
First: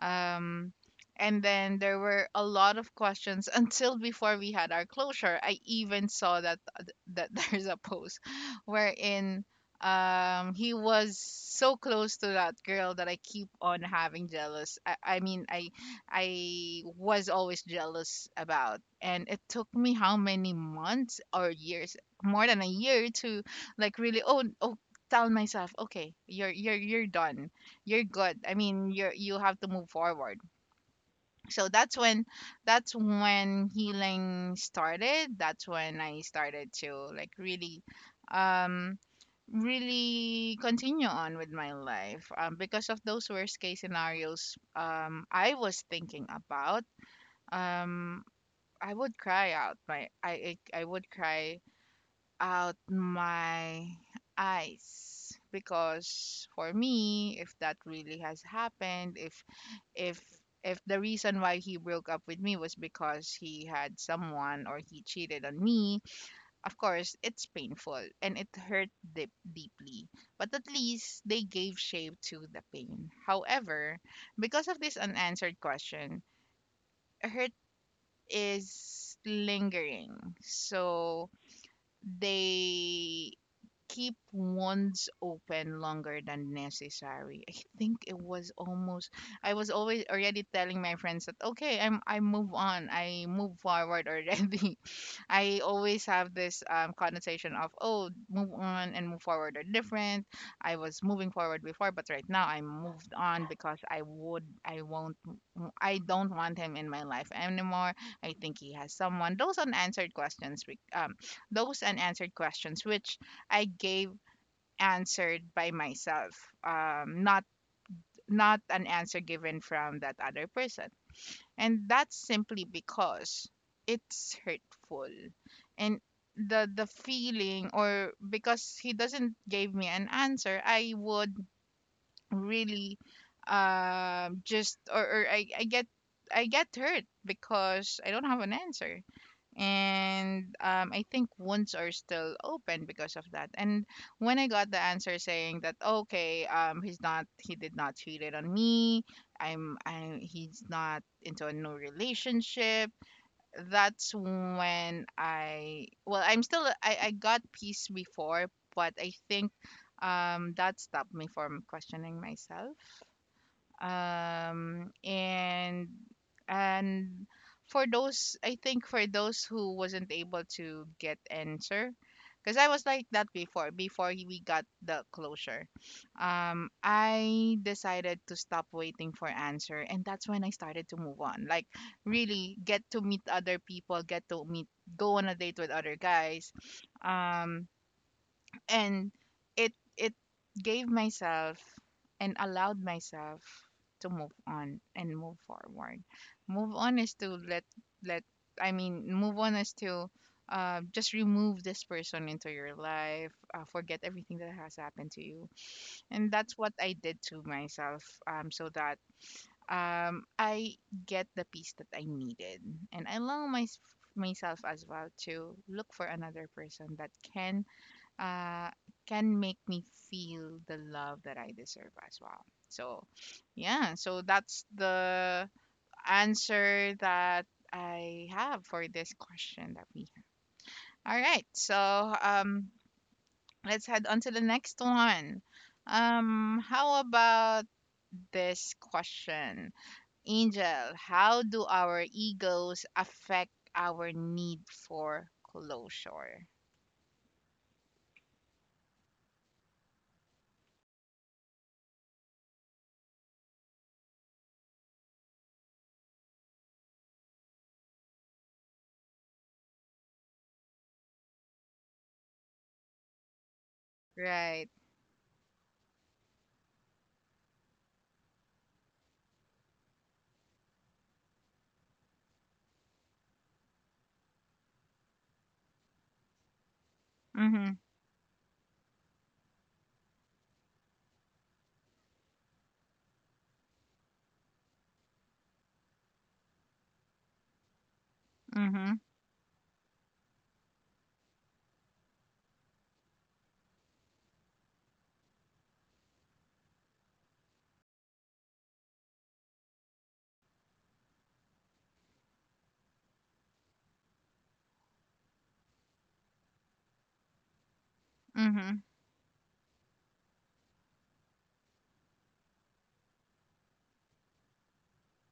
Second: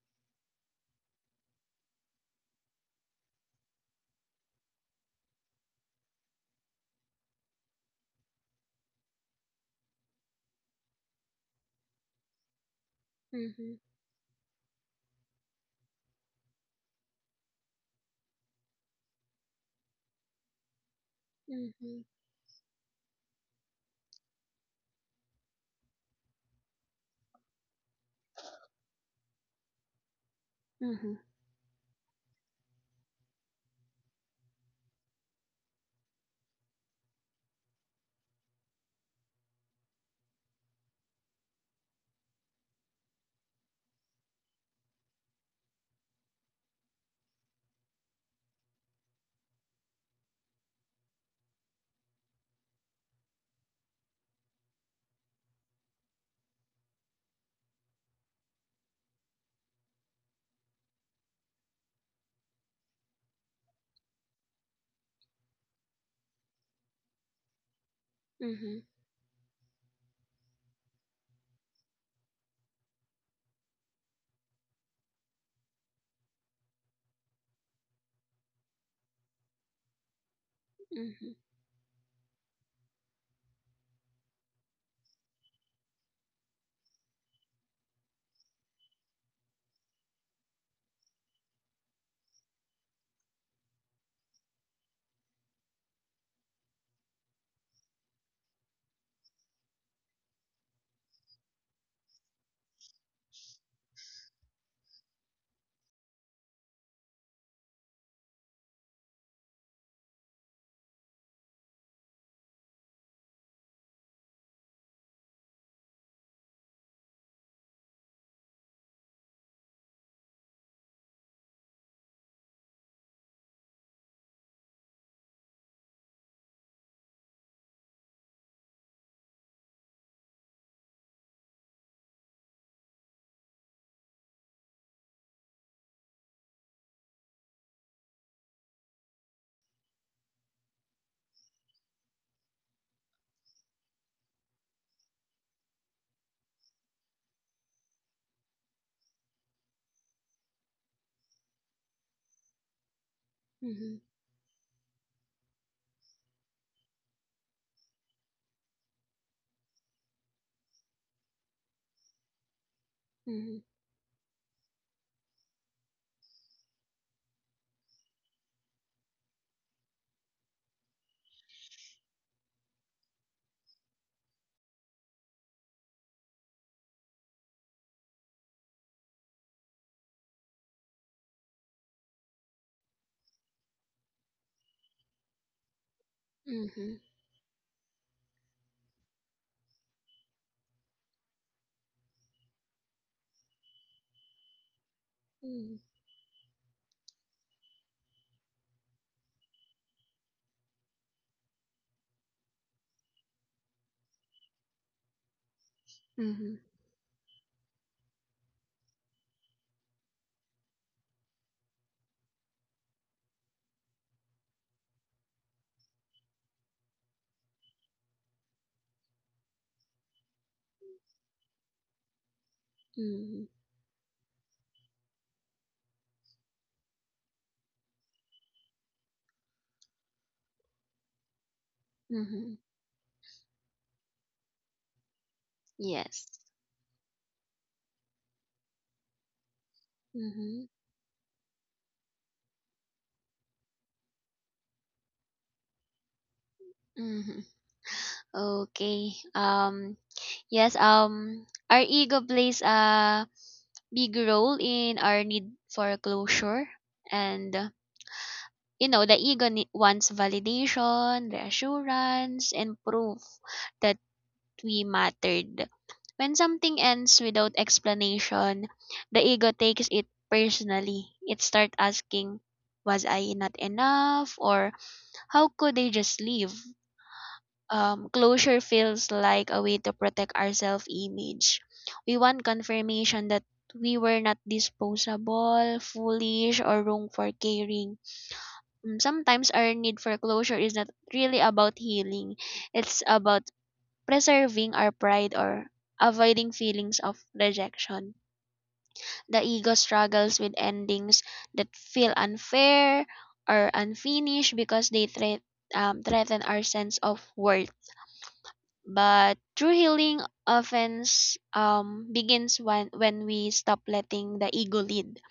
um, and then there were a lot of questions, *laughs* until before we had our closure. I even saw that, that *laughs* there's a post wherein um, he was so close to that girl that I keep mhm, on having jealous. I mean, I was always jealous about. And it took me how many months or years, mhm, more than a year to like really tell myself, okay, you're done, you're good. I mean you're you have to move forward. mhm, So that's when, that's when healing started. That's when I started to like really um really continue on with my life. Because of those worst case scenarios, I was thinking about, um, I would cry out my I would cry out my eyes, because for me, if that really has happened, if if the reason why he broke up with me was because he had someone or he cheated on me, of course it's painful and it mhm, hurt deep, deeply, but at least they gave shape to the pain. However, because of this unanswered question, hurt is lingering, so mhm, they keep ones open longer than necessary. I think it was almost, I was always already telling my friends that okay, I move on. I move forward already. *laughs* I always have this connotation of, oh, move on and move forward are different. I was moving forward before, but right now I moved on because I would I won't I don't want him in my life anymore. I think he has someone. Those unanswered questions, those unanswered questions which I gave answered by myself, not not an answer given from that other person, and that's simply because it's hurtful, and the feeling, or because he doesn't give me an answer, I would really just, or I get, I get hurt because I don't have an answer. And I think wounds are still open because of that. And when I got the answer saying that okay, he's not, he did not cheat it on me. He's not into a new relationship. mhm, That's when I, well, I'm still, I got peace before, but I think that stopped me from questioning myself. mhm, Um and and for those, I think for those who wasn't able to get answer, because I was like that before, before we got the closure, I decided to stop waiting for answer, and that's when I started to move on, like really get to meet other people, get to meet, go on a date with other guys. mhm, Um and it gave myself and allowed myself to move on and move Hmm. forward. Move on is to let let I mean move on is to just remove this person into your life, forget everything that has happened to you. And that's Mhm, what I did to myself. So that, I get the peace that I needed, and I allow my, myself as well, to look for another person that can, uh, can make me feel the love that I deserve as well. So, mhm, yeah, so that's the answer that I have for this question that we have. All right, so mhm. Let's head on to the next one. Yes. How about this question, Mm-hmm. Angel? How do our egos affect our need for closure? Mm-hmm. Okay. Yes, our ego plays a big role in our need for closure, and you know the wants validation, reassurance and proof that Right. we mattered. When something ends without explanation, the ego takes it personally. It starts asking, was I not enough? Or how could they just leave? Mm-hmm. Closure feels like a way to protect our self image. We want confirmation that we were not disposable, foolish, or wrong for caring. Mm-hmm. Mm, sometimes our need for closure is not really about healing, it's about preserving our pride or avoiding feelings of rejection. The ego struggles with endings that feel unfair or unfinished because they threaten our sense of worth. Mm-hmm. But true healing often begins when we stop letting the ego lead.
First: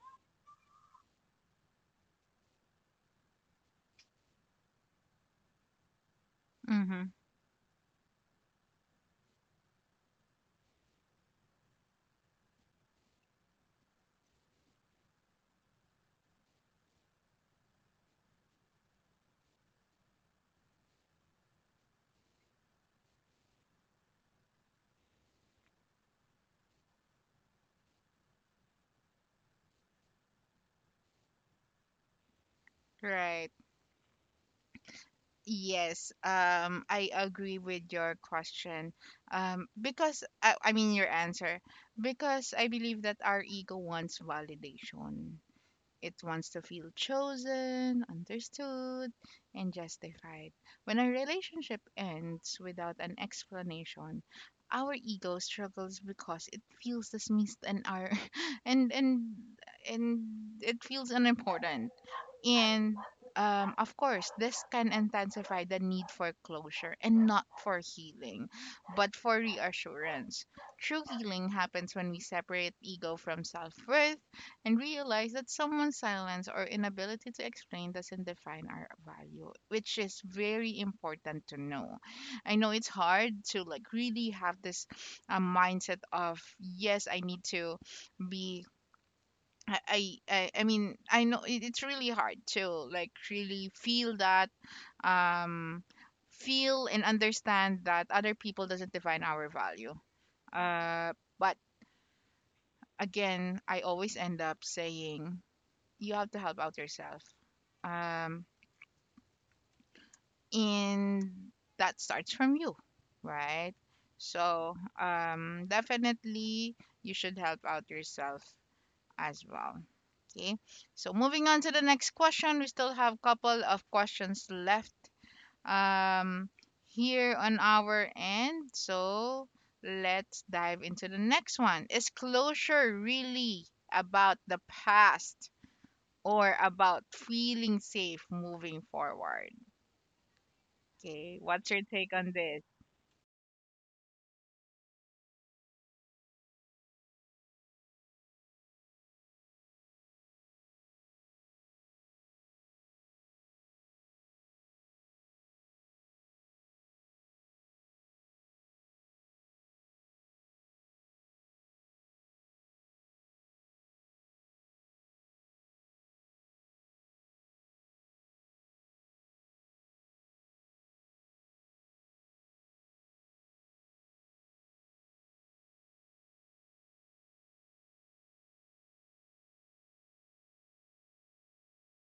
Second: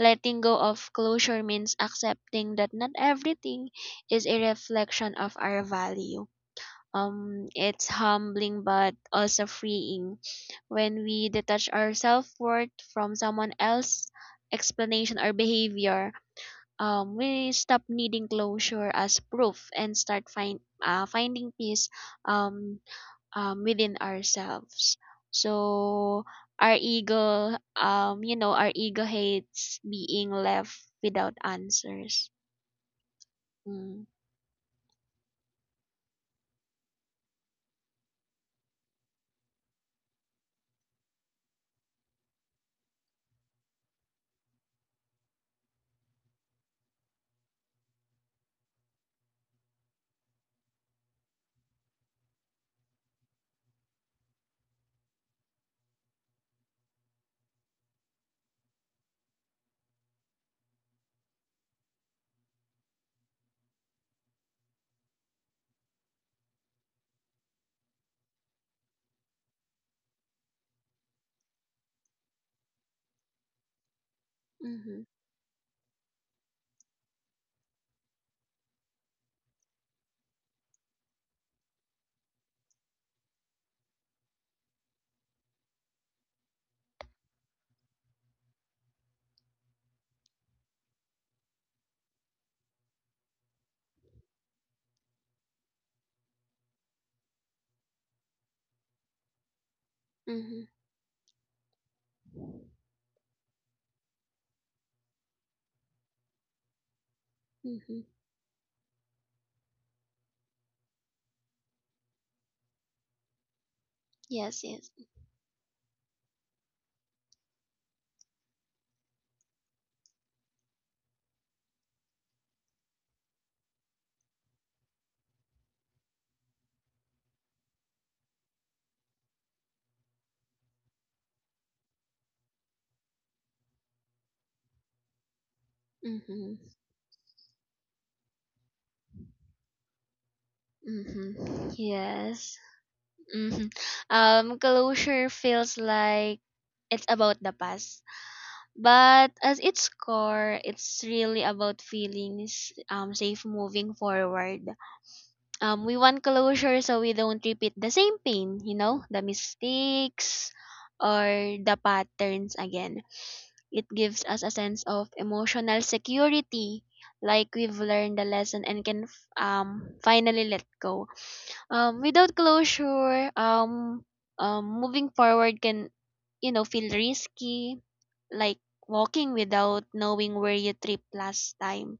Letting go of closure means accepting that not everything is a reflection of our value. Mm-hmm. Um, it's humbling but also freeing when we detach our self worth from someone else's explanation or behavior. We stop needing closure as proof and start finding peace um, within ourselves. So our ego, you know, our ego hates being left without answers. Right. Mm. Yes. I agree with your question. I mean your answer, because I believe that our ego wants validation. It wants to feel chosen, understood, and justified. When a relationship ends without an explanation, our ego struggles because it feels dismissed, and our *laughs* and and and it feels unimportant. And of course, this can intensify the need for closure, and not for healing, but for reassurance. True healing happens when we separate ego from self worth and Mm-hmm. realize that someone's silence or inability to explain doesn't define our value, which is very important to know. I know it's hard to like really have this mindset of, yes, I need to be. I mean I know it, it's really hard to like really feel that, um feel and understand that other people doesn't define our value. Mm-hmm. Uh, but again, I always end up saying you have to help out yourself. Mm-hmm. Um, and that starts from you, right? Yes. So, Yes. Definitely you should help out yourself as well. Okay. So, moving on to the next question, we still have couple of questions left um, here on our end. So, let's dive into the next one. Is closure really about the past, Mm-hmm. or about feeling safe moving forward. Okay, Mm-hmm. what's your take on Yes. this? Mm-hmm. Closure feels like it's about the past, but as its core, it's really about feelings safe moving forward. We want closure so we don't repeat the same pain. You know, the mistakes or the patterns again. It gives us a sense of emotional security, like we've learned the lesson and can finally let go. Without closure, moving forward can, you know, feel risky, like walking without knowing where you tripped last time.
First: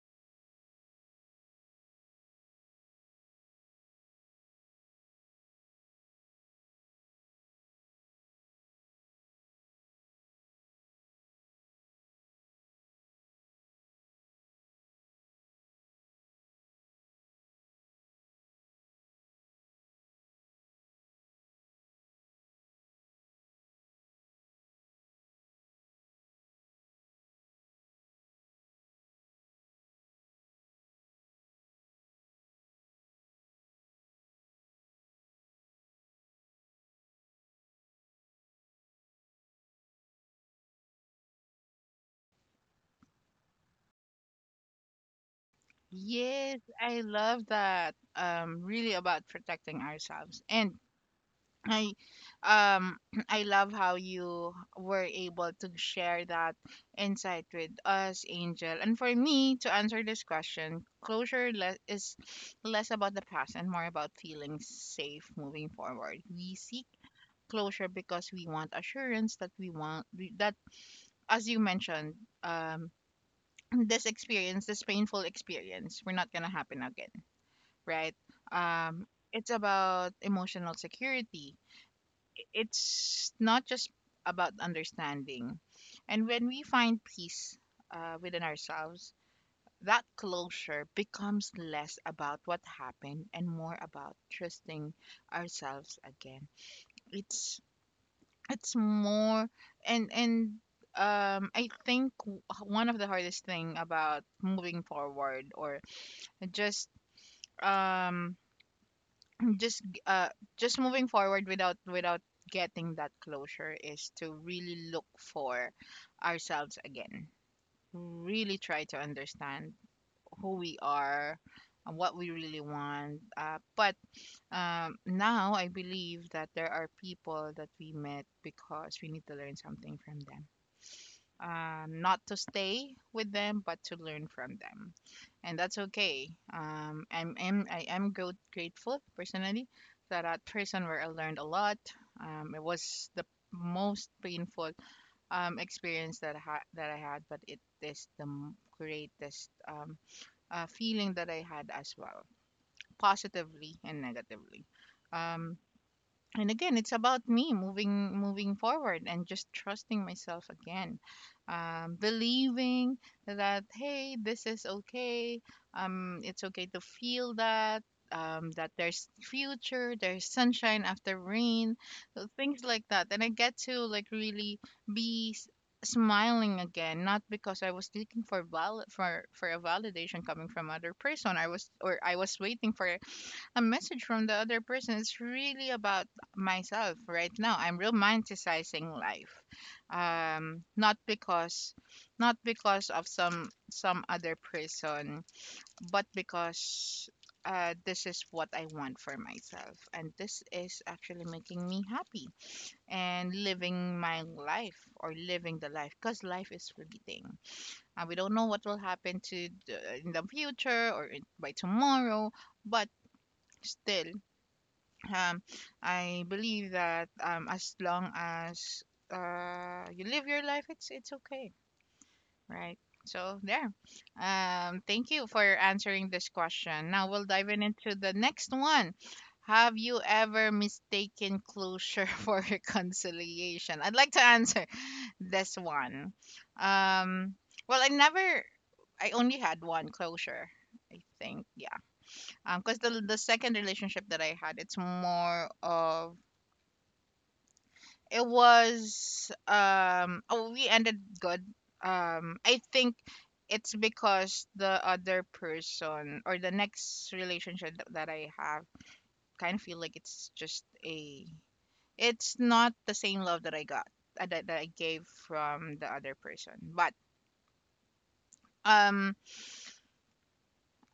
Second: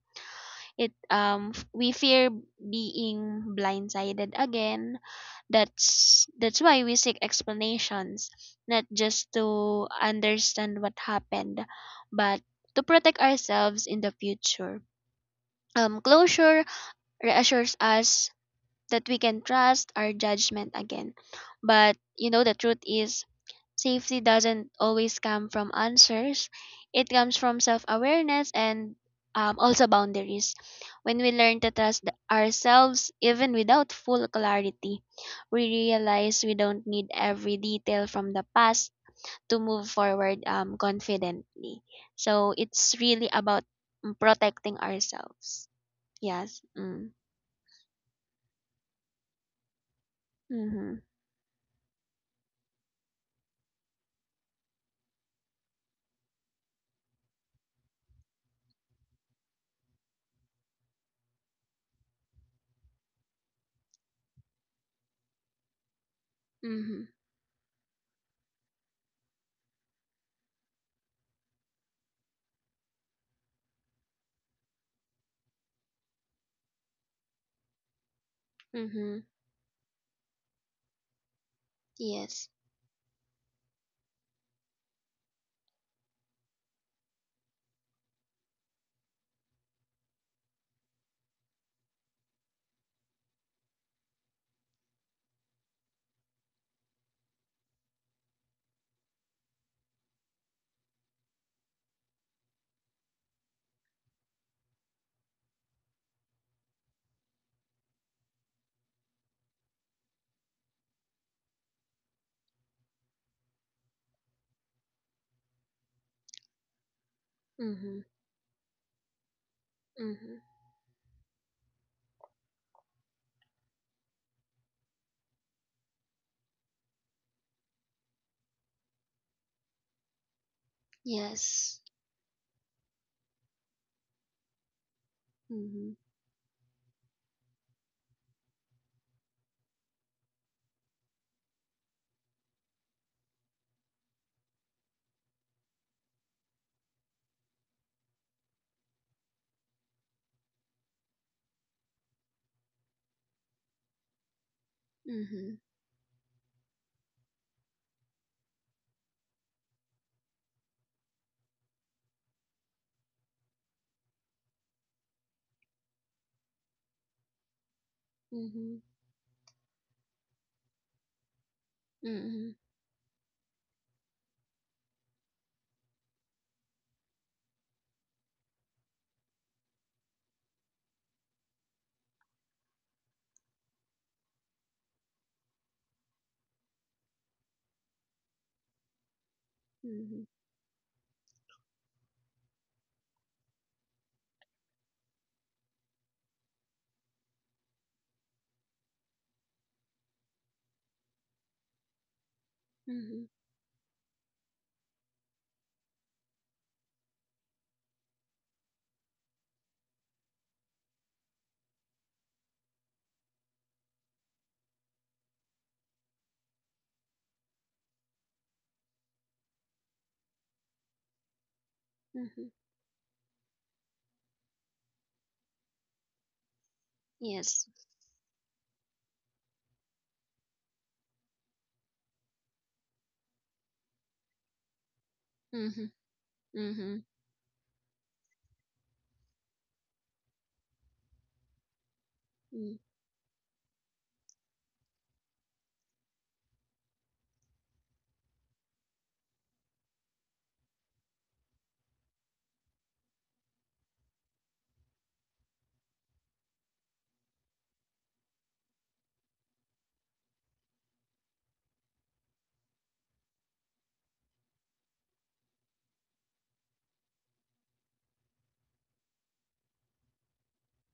It we fear being blindsided again. That's why we seek explanations, not just to understand what happened, but to protect ourselves in the future. Um, closure reassures us that we can trust our judgment again. But you know, the truth is, safety doesn't always come from answers, it comes from self awareness and, also boundaries. When we learn to trust ourselves, even without full clarity, we realize we don't need every detail from the past to move forward, confidently. So it's really about, mm, protecting ourselves. Yes, Yes. I Mm. love that. Really about protecting ourselves. And Mm-hmm. I, um, *clears throat* I love how you were able to share that insight with us, Angel. And for me to answer this question, closure is less about the past and more about feeling safe moving forward. We seek Mm-hmm. closure because we want assurance that that as you mentioned, um, *clears throat* this experience, this painful experience, we're not gonna happen again, right? Um, Mm-hmm. it's about emotional security. Yes. It's not just about understanding, and when we find peace within ourselves, that closure becomes less about what happened, and more about trusting ourselves again. It's It's more and I think one of the hardest thing about moving forward, or just um just g- uh just moving forward without without getting that closure, is to really look for ourselves again. Mhm. Really try to understand Mhm. who we are and what we really want. But now I believe that there are people that we met because we need to learn something from them, Yes. Not to stay with them but to learn from them, and that's Mhm. okay. I am grateful personally that that person where I learned a lot, it was the most painful experience that that I had, but it is the greatest feeling that I had as well, positively and negatively. um, Mhm. and again, it's about me moving forward and just trusting myself again, believing that, hey, this is okay. It's okay to feel that, that Mhm. there's future, there's sunshine after rain. So Mhm. things like that, and I get to like really be smiling again, not because I was looking for for a validation coming from other person, I was, or I was waiting for a message from the other person. Is really about myself right now. I'm romanticizing life, Mhm. Not because, not because of some other person, but because this is what I want for myself, and this is actually making me happy, Mhm. and living my life, or living the life, because life is fleeting. We don't know what will happen to the, in the future, or in, by tomorrow, but still, um, I believe that as long as you live your life, it's okay, Mhm. right? So there. Thank you for answering this question. Now we'll dive in Yes. into the next one. Have you ever mistaken closure *laughs* for reconciliation? I'd like to answer this Mhm. one. Mhm. Um, well, I never. I only had one closure. I think, yeah. Mhm. Because the second relationship that I had, it's more of, it was, oh, we ended good. I think it's because the other person, or the next relationship that I have, kind of feel like it's just a, it's not the same love that I got, that I got gave from the other person, but um.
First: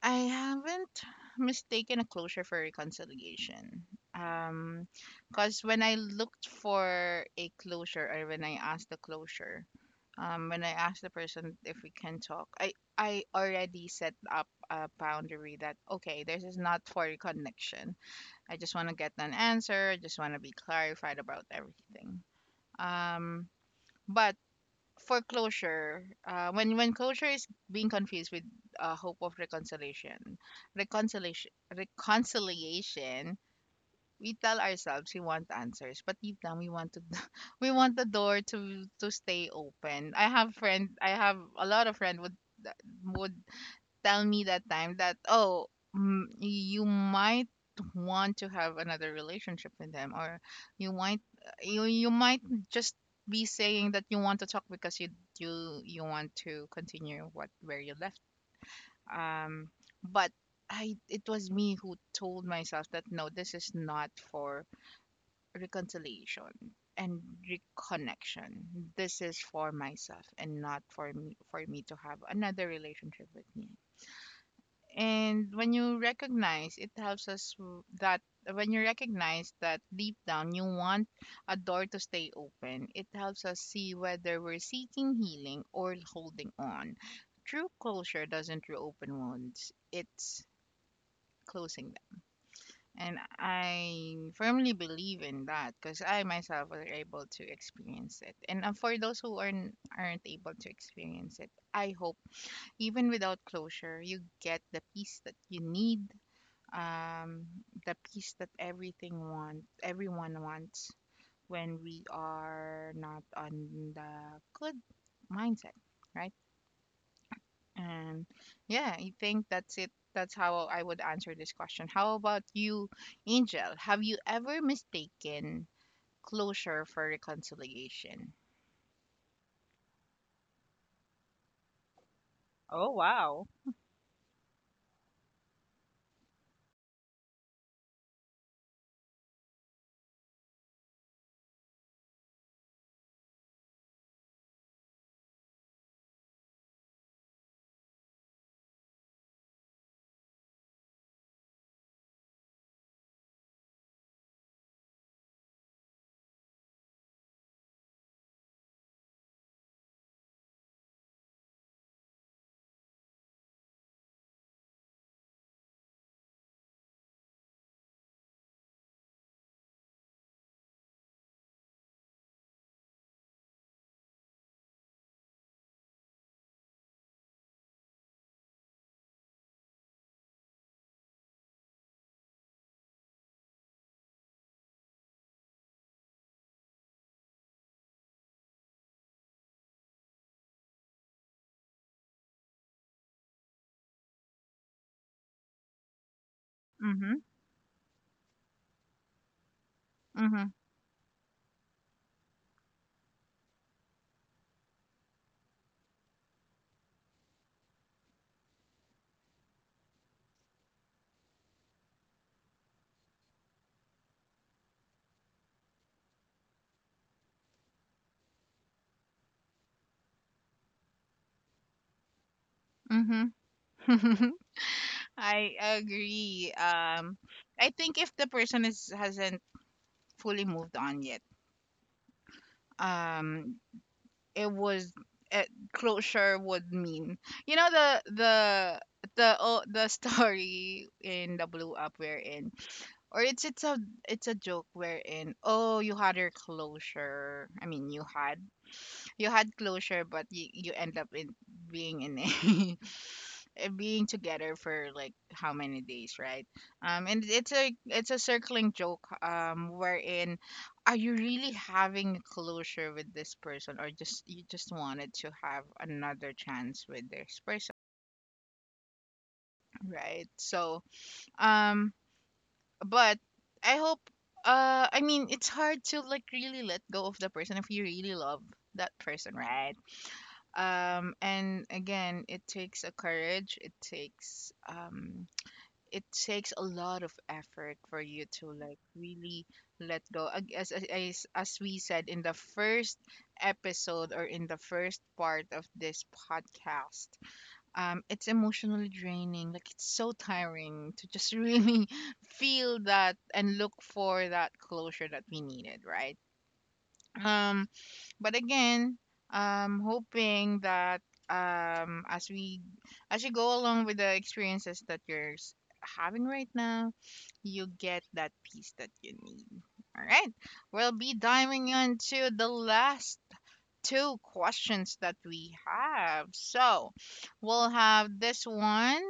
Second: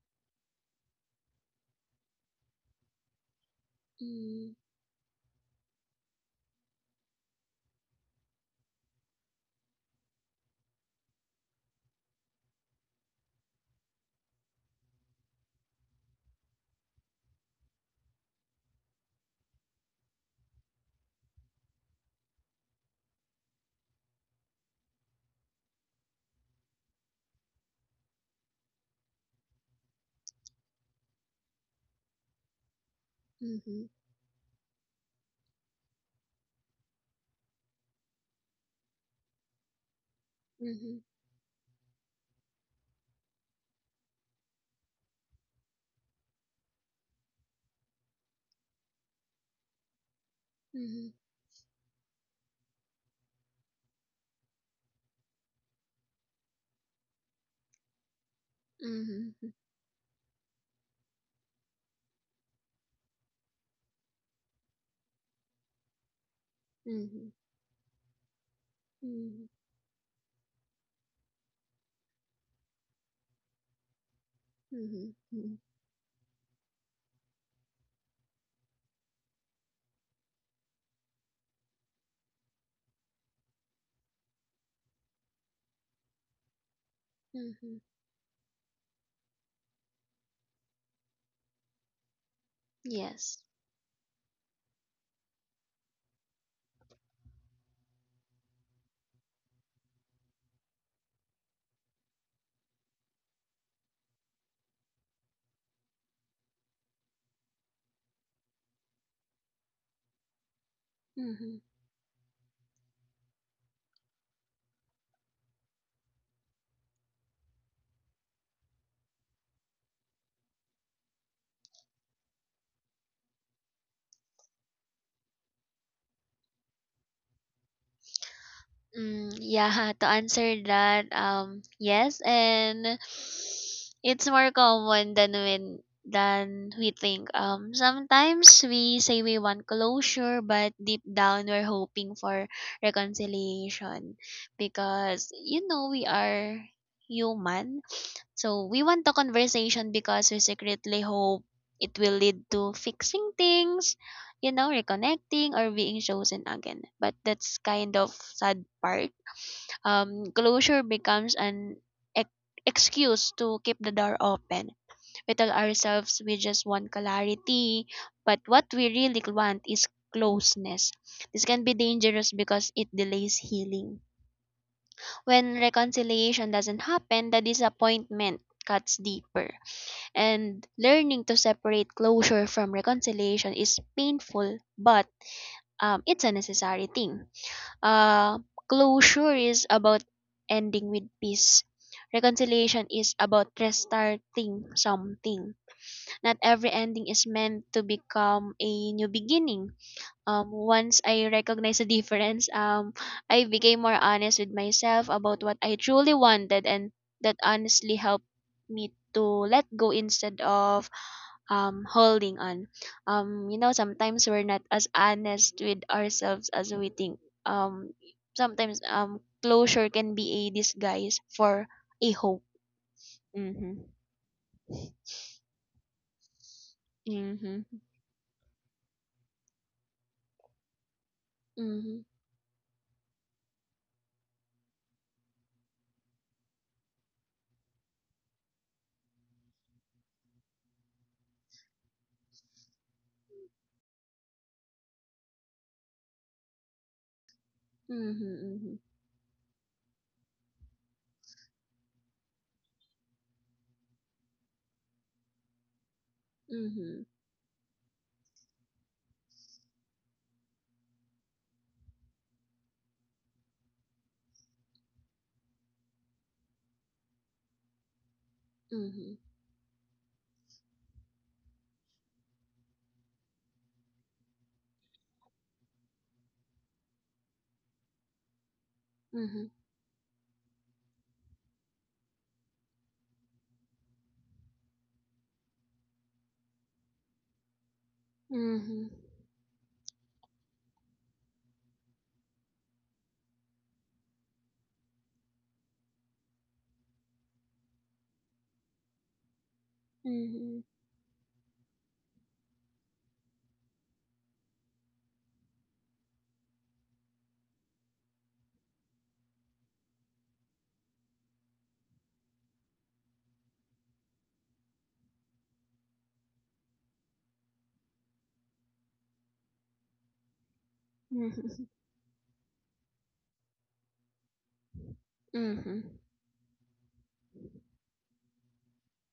I haven't mistaken a closure for reconciliation. Um, because when I looked for a closure, or when I asked the closure, when I asked the person if we can talk, I already set up a boundary that, okay, this is not for reconnection. I just want to get an answer. I just want to be clarified about everything. Um, but for closure, when closure is being confused with hope of reconciliation, reconciliation, reconciliation, Mhm. we tell ourselves we want answers, but deep down we want to, *laughs* we want the door to stay open. Mhm. I have a lot of friend would would tell me that time that, oh, mm, you might want to have another relationship with them, or you Mhm. might, you might just be saying that you want to talk because you want to continue what where you left. Mhm. Um but i it was me who told myself that, no, this is not for reconciliation Mhm. and Mhm. reconnection. This is Mhm. for myself, and not for me, for me to have another relationship with me. Mhm. And Mhm. when you recognize, it helps us that when you recognize that deep down you want a door to stay open, it helps us see whether we're seeking healing or holding on. True Mhm. closure doesn't reopen wounds, it's closing them. And Yes. I firmly believe in that because I myself were able to experience it. And For those who aren't able to experience it, I hope even without closure, you get the peace that you need um, the peace that everyone wants Mhm. when we are not on the good mindset, right? And yeah, I think that's it. That's how I would answer this question. How about you, Angel? Have you ever mistaken closure for reconciliation? Mm, yeah, *laughs* to answer that, yes, Oh, and wow. it's more common than when than we think. Sometimes we say we want closure, but deep down we're hoping for reconciliation because you know we are human, so we want the conversation because we secretly hope it will lead to fixing things, you know, reconnecting or being chosen again. But that's kind of sad part. Closure becomes an ex- excuse to keep the door open. We tell ourselves we just want clarity, but what we really want is closeness. This can be dangerous because it delays healing. When reconciliation doesn't happen, the disappointment cuts deeper. And learning to separate closure from reconciliation is painful, but, it's a necessary thing. Uh, closure is about ending with peace. Reconciliation is about restarting something. Not every ending Mm-hmm. is meant to become a new beginning. Um, once I recognized the difference, I became more honest with myself about what I truly wanted, and that honestly helped me to let go instead of, holding on. You know, sometimes we're not as honest with ourselves as we think. Um, sometimes, closure can be a disguise for a hope. Mm-hmm. Mm-hmm. Mm-hmm. *laughs* I agree. I Mm-hmm. think if the person is hasn't fully moved on yet, Mm-hmm. um it was uh closure would mean, you know, the *laughs* the story in the blue up we're in, or it's a joke wherein, oh, you had your closure, I mean, Mm-hmm. you had closure, but you end up in being in a *laughs* being together for like how many days, right? Mm-hmm. And it's a circling joke. Wherein are you really having a closure with this person, or just you just wanted to have another chance with this person, Mm-hmm. right? So, um, but I hope. I mean, it's hard to like really let go of the person if you really love that person, Mm-hmm. right? And again, it takes a courage. It takes a lot of effort for you to like Mm-hmm. really let go. As we said in the first episode or in the first part of this podcast, um, it's emotionally draining, like it's so Mm-hmm. tiring to just really *laughs* feel that and look for that closure that we needed, right? Um, but again, um, hoping that um as we as you go along with the experiences that having right now, you get that peace that you need. All right, we'll be Hmm. diving into the last two questions that we Hmm. have, so we'll have this one.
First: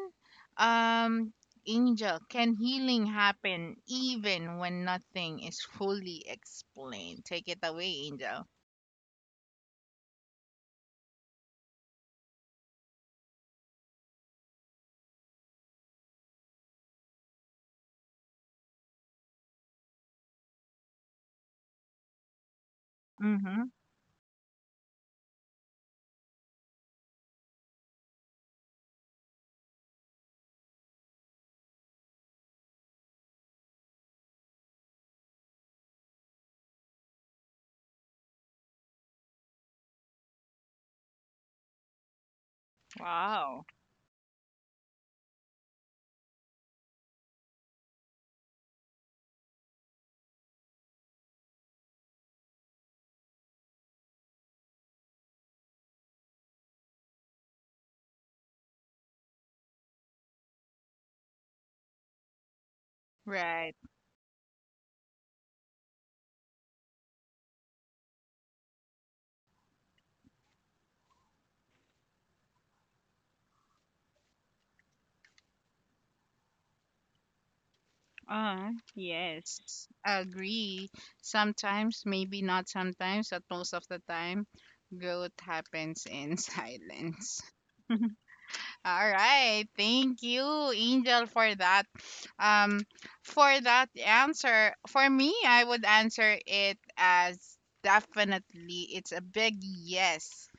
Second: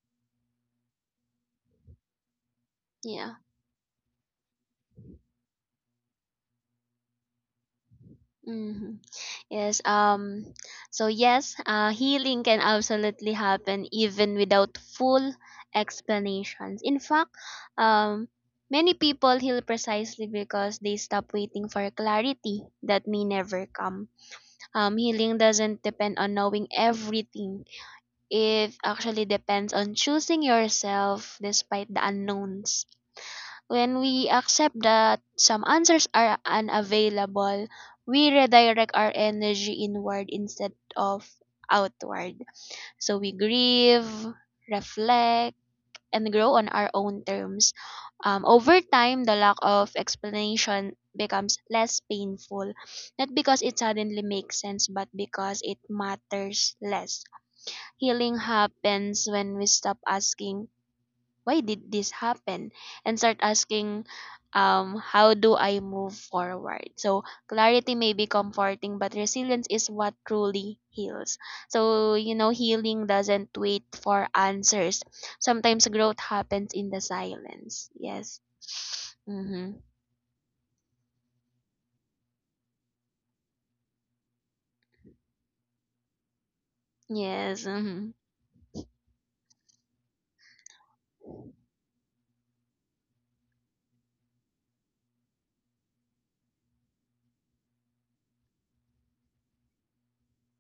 Um, Angel, can healing Yeah. happen even when nothing is fully explained? Take it away, Angel. Hmm. Yes. So yes. Healing can absolutely happen even without full explanations. In fact, um, many people heal precisely because they stop waiting for clarity that may Mm-hmm. never come. Healing doesn't depend on knowing everything. It actually depends on choosing yourself despite the unknowns. When we accept that some answers are unavailable, we redirect our energy inward instead of outward. So we Wow. grieve, reflect, and grow on our own terms. Over time, the lack of explanation becomes less painful, not because it suddenly makes sense, but because it matters less. Healing happens when we stop asking why did this happen and start Right. asking, um, how do I move forward? So clarity may be comforting, but resilience is what truly heals. So you know healing doesn't wait for answers. Sometimes growth happens in the silence. Yes. Uh, Mm-hmm. yes. Agree. Sometimes, maybe not sometimes, but most of the time, growth happens in *laughs* silence. Yes. *laughs* All Mm-hmm. right. Thank you, Angel, for that. Um, for that answer, for me, I would answer it as definitely. It's a big yes. *laughs*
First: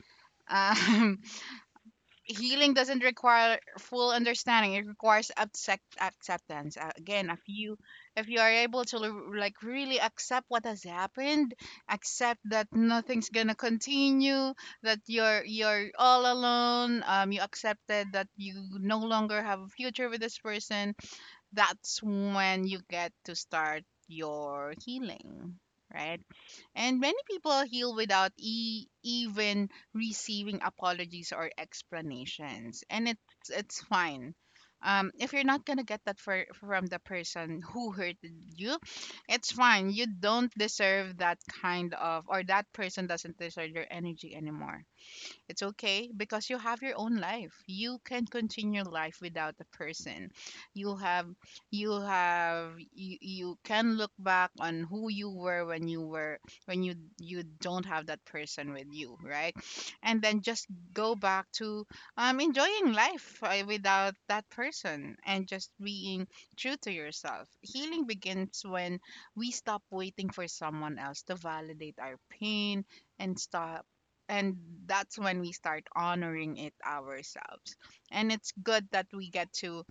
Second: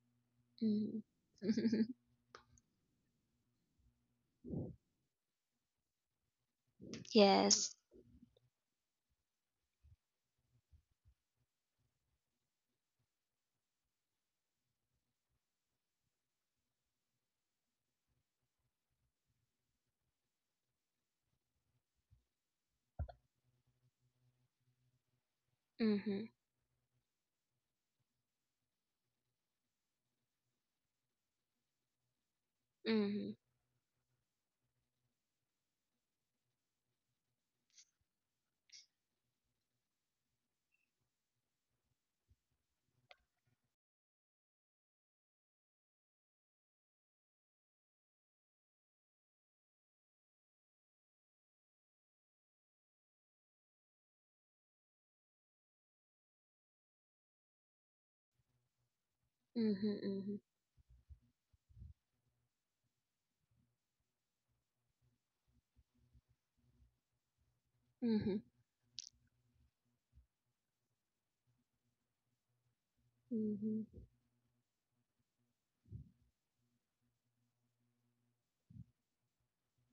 Um, Mm-hmm. *laughs* healing doesn't require full understanding, it requires acceptance. Again, if Yes. you, if you are able to like really accept what has happened, accept that nothing's gonna continue, that you're all alone, um, you accepted that you no longer have a future with this person. That's when you get to start your healing, right? Mm-hmm. And many people heal without even receiving apologies or explanations. And Mm-hmm. it's fine. If you're not gonna get that from the person who hurted you, it's fine. You don't deserve that kind of, or that person doesn't deserve your energy anymore. It's okay because you have your own life. You can continue life without a person. You have you can look back on who you were when you were when you don't have that person with you, right? And Mm-hmm. then just go back to um, enjoying life, without that person, and just being true to yourself. Healing Mm-hmm. Mm-hmm. begins when we stop waiting for someone else to validate our pain, and stop Mm-hmm. and that's when we start honoring it ourselves, and it's good that we get to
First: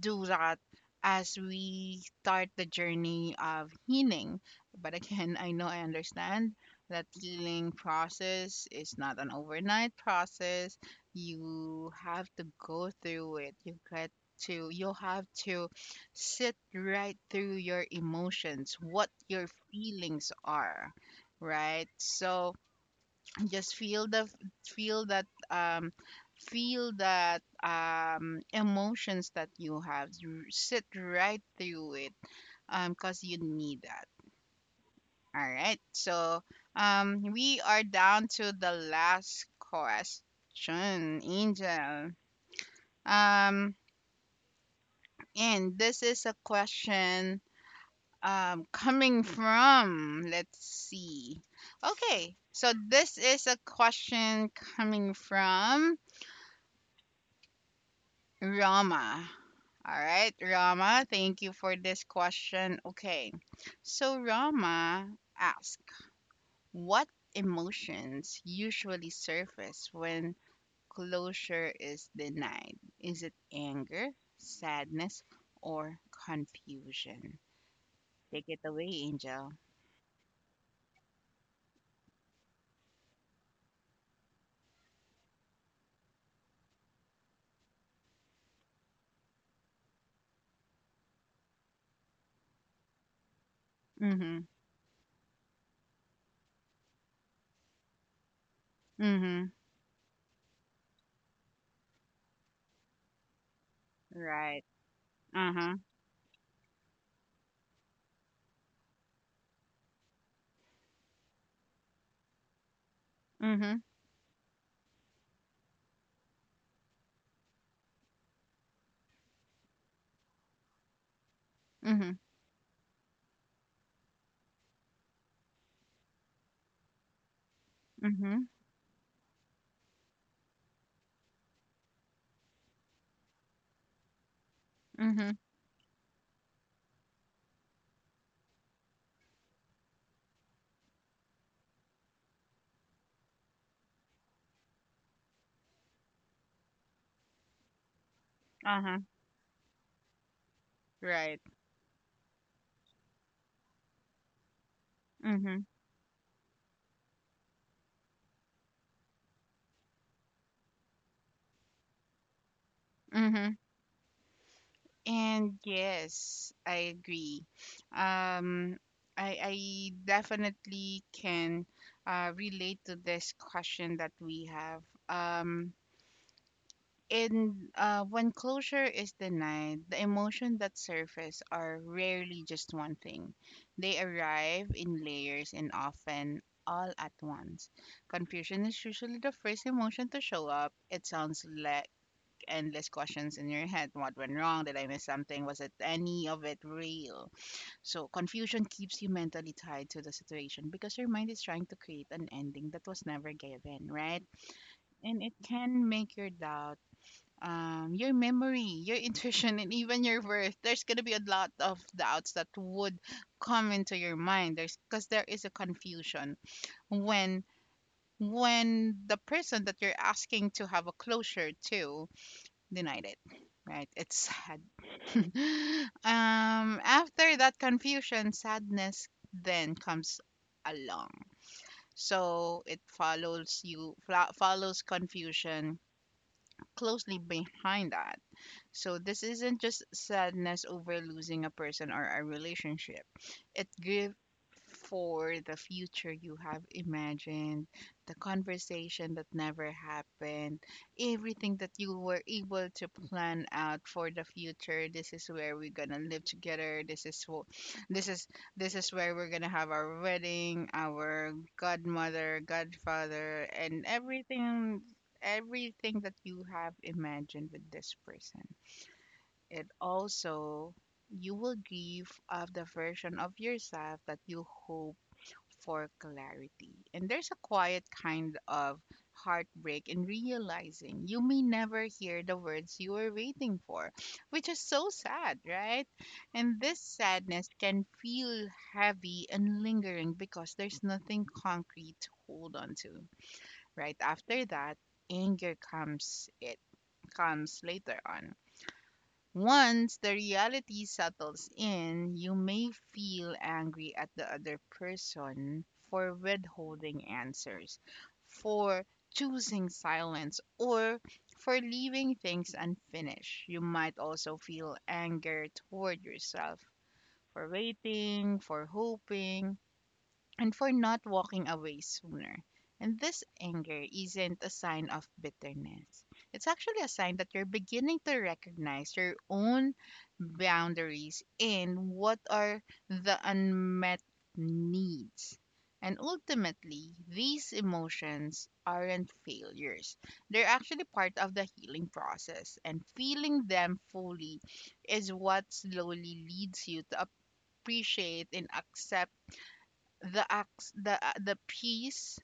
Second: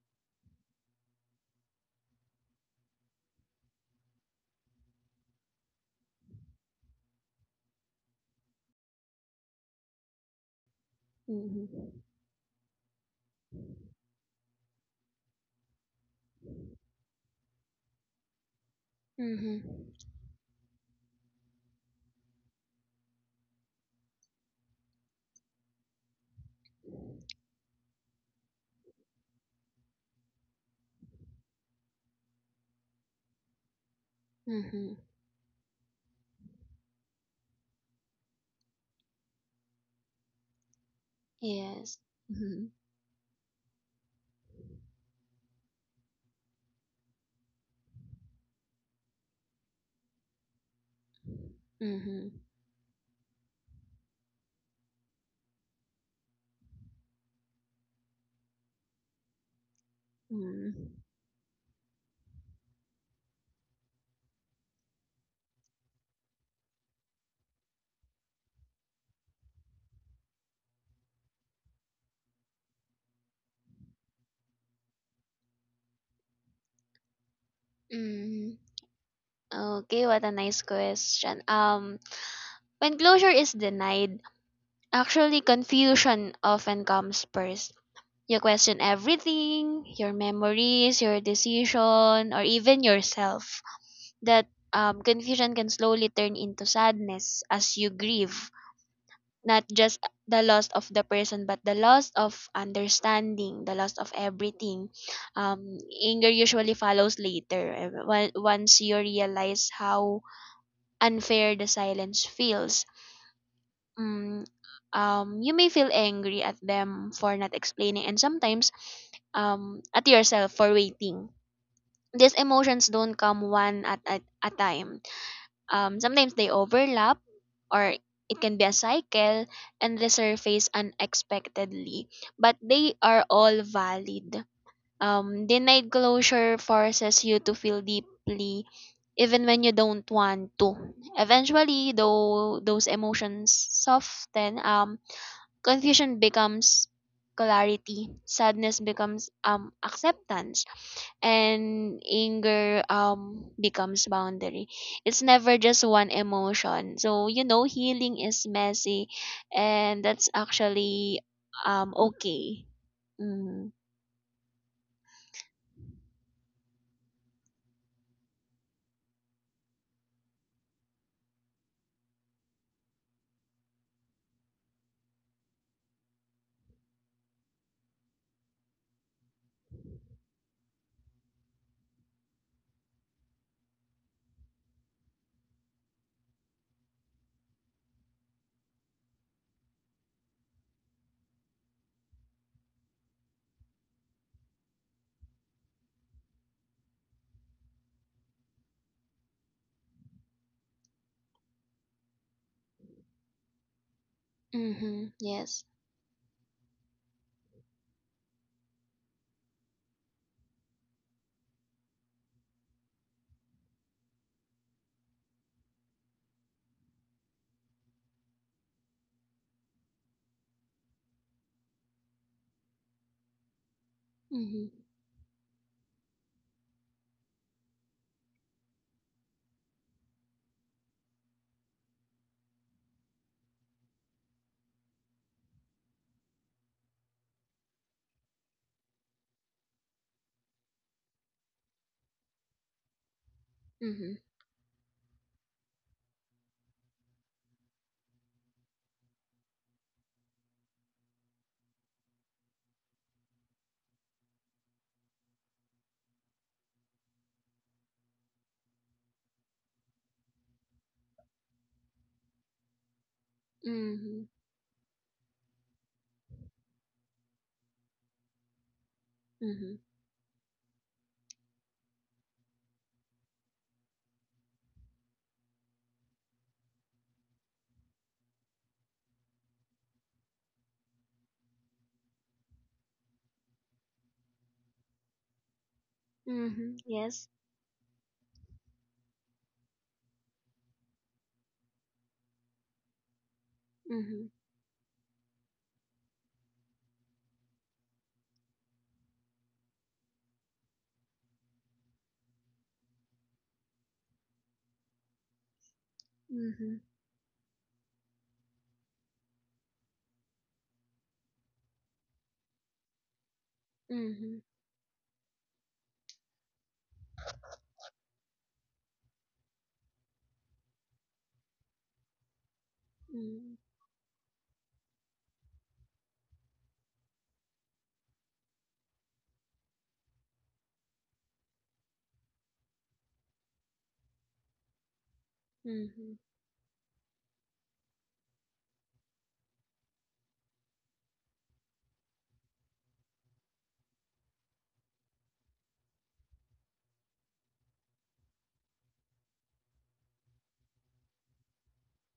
do that as we start the journey of healing. But again, *laughs* I know I understand that healing process is not an overnight process. You Mm-hmm. have to go through it. You have to sit right through your emotions, what your Mm-hmm. feelings are, right? So just feel that, um, feel that um, emotions that you have. You sit right through it, um, because you need that. Mm-hmm. All right, so, um, we are down to the last question, Yes. Angel. Mhm. Um, and this is a question um, coming from, let's see, okay, Mhm. so this is a question coming from Rama. All right, Mm. Rama, thank you for this question. Okay, so Rama asked, what emotions usually surface when closure is denied? Is it anger, sadness, or confusion? Take it Mm. away, Angel. Okay, what a nice question. When closure is denied, actually confusion often comes first. You question everything, your memories, your decision, or even yourself. Mm hmm. That, confusion can slowly turn into sadness as you grieve Mm hmm. not just the loss of the person but the loss of understanding, the loss of Right. everything. Uh huh. Um, anger usually follows later, once you realize how unfair the silence feels. Mm hmm. Mm, um, you may feel angry at them for not explaining, and sometimes at yourself for waiting. Mm hmm. These emotions don't come one at a time. Um, sometimes they overlap, or Mm hmm. it can be a cycle and resurface unexpectedly, but they are all valid. Mm hmm. Denied closure forces you to feel deeply even when you don't want to. Eventually, though, those emotions soften. Um, confusion becomes clarity, sadness Uh huh. becomes, um, acceptance, Right. and anger, um, becomes boundary. It's Mm hmm. never just one emotion. So you know healing is messy and that's actually, um, okay. Mm hmm. Mhm. And yes, I agree. Um, I definitely can relate to this question that we have. Um, in when closure is denied, the emotion that surface are rarely just one thing. They arrive in layers and often all at once. Confusion is usually the first emotion to show up. It sounds le endless questions in your head. What went wrong? Did I miss something? Was it any of it real? So confusion keeps you mentally tied to the situation because your mind is trying to create an ending that was never given, right? Mhm. And it Yes. can make your doubt your memory, your *laughs* intuition, and even your worth. There's gonna be a lot of doubts that would come into your mind. There's because there is a confusion when when the person that you're asking to have a closure to denied it. Right? It's sad. Mhm. *laughs* Um, after that confusion, sadness then comes along. So it follows you, follows confusion closely behind that. So this isn't just sadness over losing a person or a relationship. It grief Mhm. for the future you have imagined, the conversation that never happened, everything that you were able to plan out for the future. This is where we're gonna live together. This is what this is this is where we're gonna have our wedding, our godmother, godfather, and Mhm. everything, everything that you have imagined with this person. It Mhm. also, you will give of the version of yourself that you hope for clarity. And there's a quiet kind of heartbreak in realizing you may never hear the words you were waiting for, which is so sad, right? And this Mhm. Yes. sadness can feel heavy and lingering because there's nothing concrete to hold on to. Right Mhm. after that, anger comes, it comes later on. Once the reality settles in, you may feel angry at the other person for Mhm. withholding answers, for choosing silence, or for leaving things unfinished. You might also Mhm. feel anger toward yourself for waiting, for hoping, and for not walking away sooner. And this anger isn't a sign of bitterness. It's actually a sign that you're beginning to recognize your own boundaries and what are the unmet needs. And Mhm. ultimately, these emotions aren't failures. They're actually part of the healing process, and feeling them fully is what slowly leads you to appreciate and accept the acts the peace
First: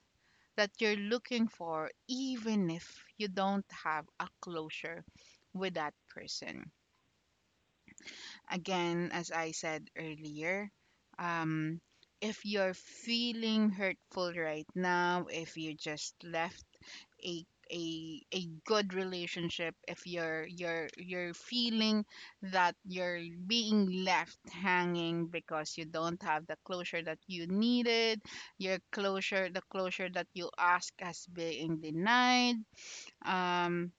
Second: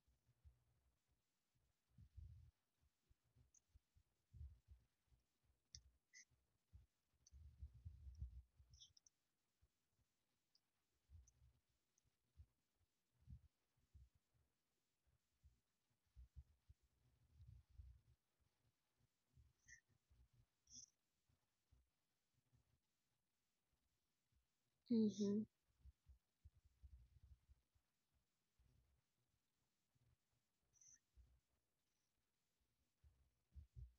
that you're looking for, even if you don't have a closure with that person. Again, as I said earlier, um, if you're feeling hurtful right now, if you just left a a good relationship, if you're feeling that you're being left hanging Mhm. because you don't have the closure that you needed, your closure the closure that you ask has being denied, um,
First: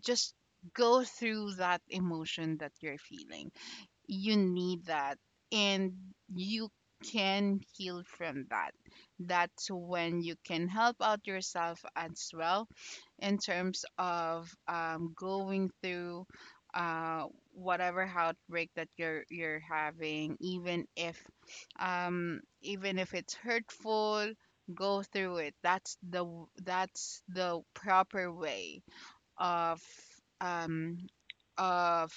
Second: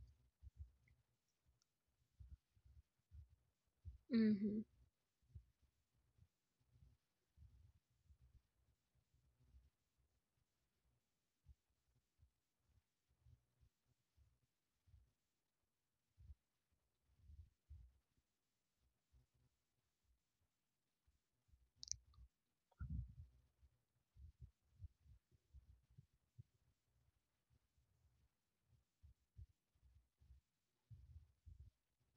just go through that emotion that you're feeling. Mhm. You Mhm. need that, and you can heal from that. That's when you can help out yourself as well in terms of going through uh, whatever outbreak that you're having, even if it's hurtful, go through it. That's the, that's the proper way of, um, of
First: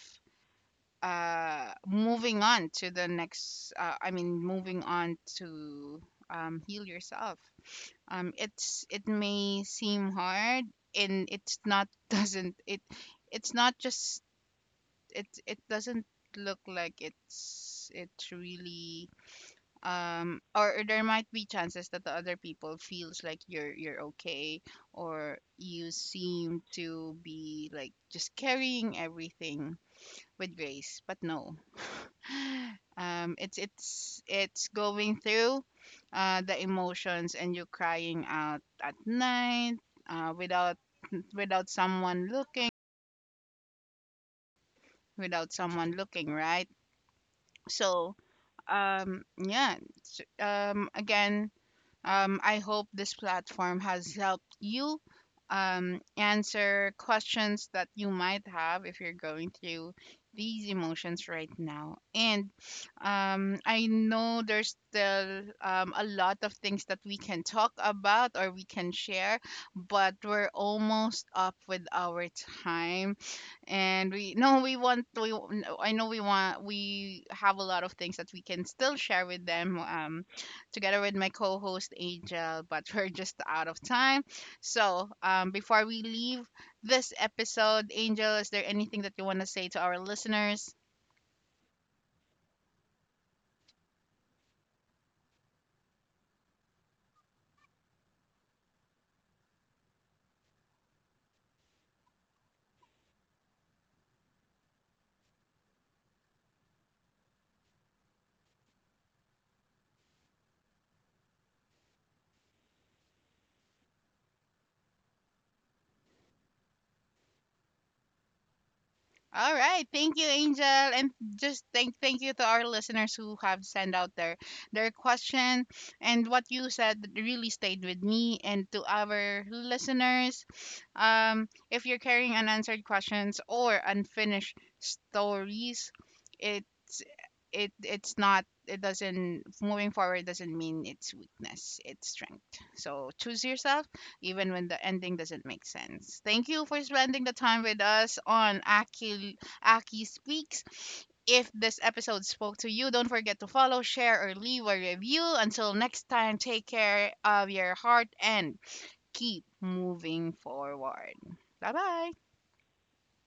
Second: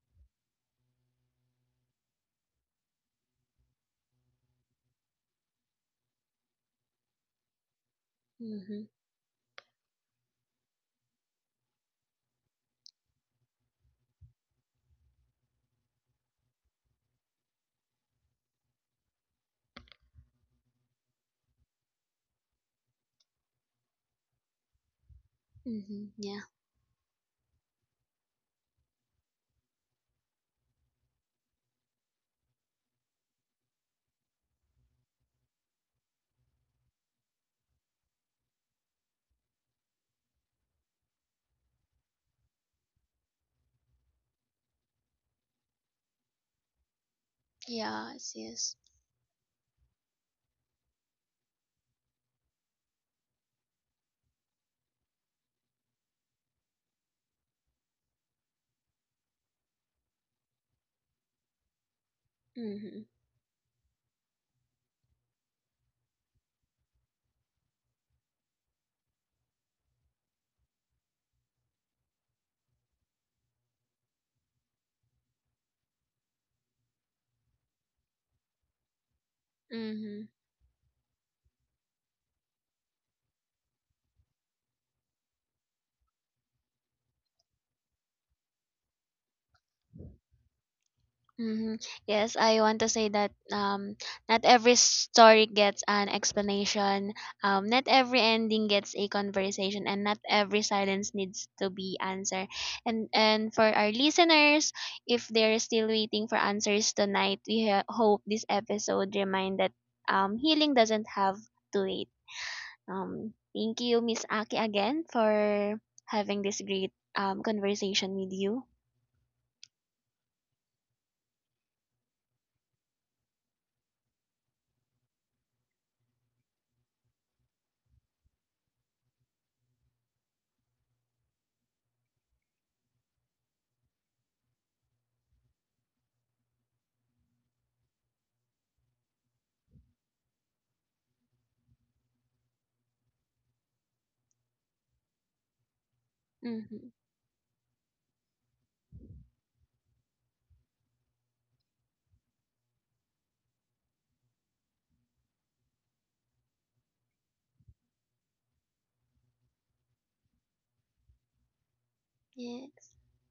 moving on to the next I mean, moving on to um, heal yourself. Um, it's, Mhm. it may seem hard, and it's not *laughs* doesn't it, it's not just it doesn't look like it's really um, or there might be chances that the other people feels like you're okay, or you Mm-hmm. Yeah. seem to be like just carrying everything with grace, but no. *laughs* Um, it's it's going through the emotions and you crying out at night, without, without someone looking, without someone looking, right? So Yes. Yes. Yeah, again. I hope this platform has helped you answer questions that you might have if you're going through these emotions right now. And Mm-hmm. I know there's still a lot of things that we can talk about or we can share, but we're almost up with our time. And we no we want we no, I know we want we have a lot of things that we can still share with them, Mm-hmm. um, together with my co-host Angel, but *laughs* we're just out of time. So um, before we leave this episode, Angel, is there anything that you want to say to our listeners? Mm-hmm. Yes, I want to say that, not every story gets an explanation. Not every ending gets a conversation, and not every silence needs to be answered. And for our listeners, if they're still waiting for answers tonight, we hope this episode remind that, healing doesn't have to wait. Thank you, Miss Aki, again for having this great, conversation with you. All right. Thank you, Angel. And just thank you to our listeners who have sent out their question. And what you said really stayed with me and to our listeners. If you're carrying unanswered questions or unfinished stories, it's it it's not it doesn't moving forward doesn't mean it's weakness. It's strength. So choose yourself even when the ending doesn't make sense. Thank you for Mm-hmm. spending the time with us on Aki, Aki Speaks. If this episode spoke to you, don't forget to follow, share, or leave a review. Until next time, take care of your heart and keep moving forward. Bye bye. Yeah.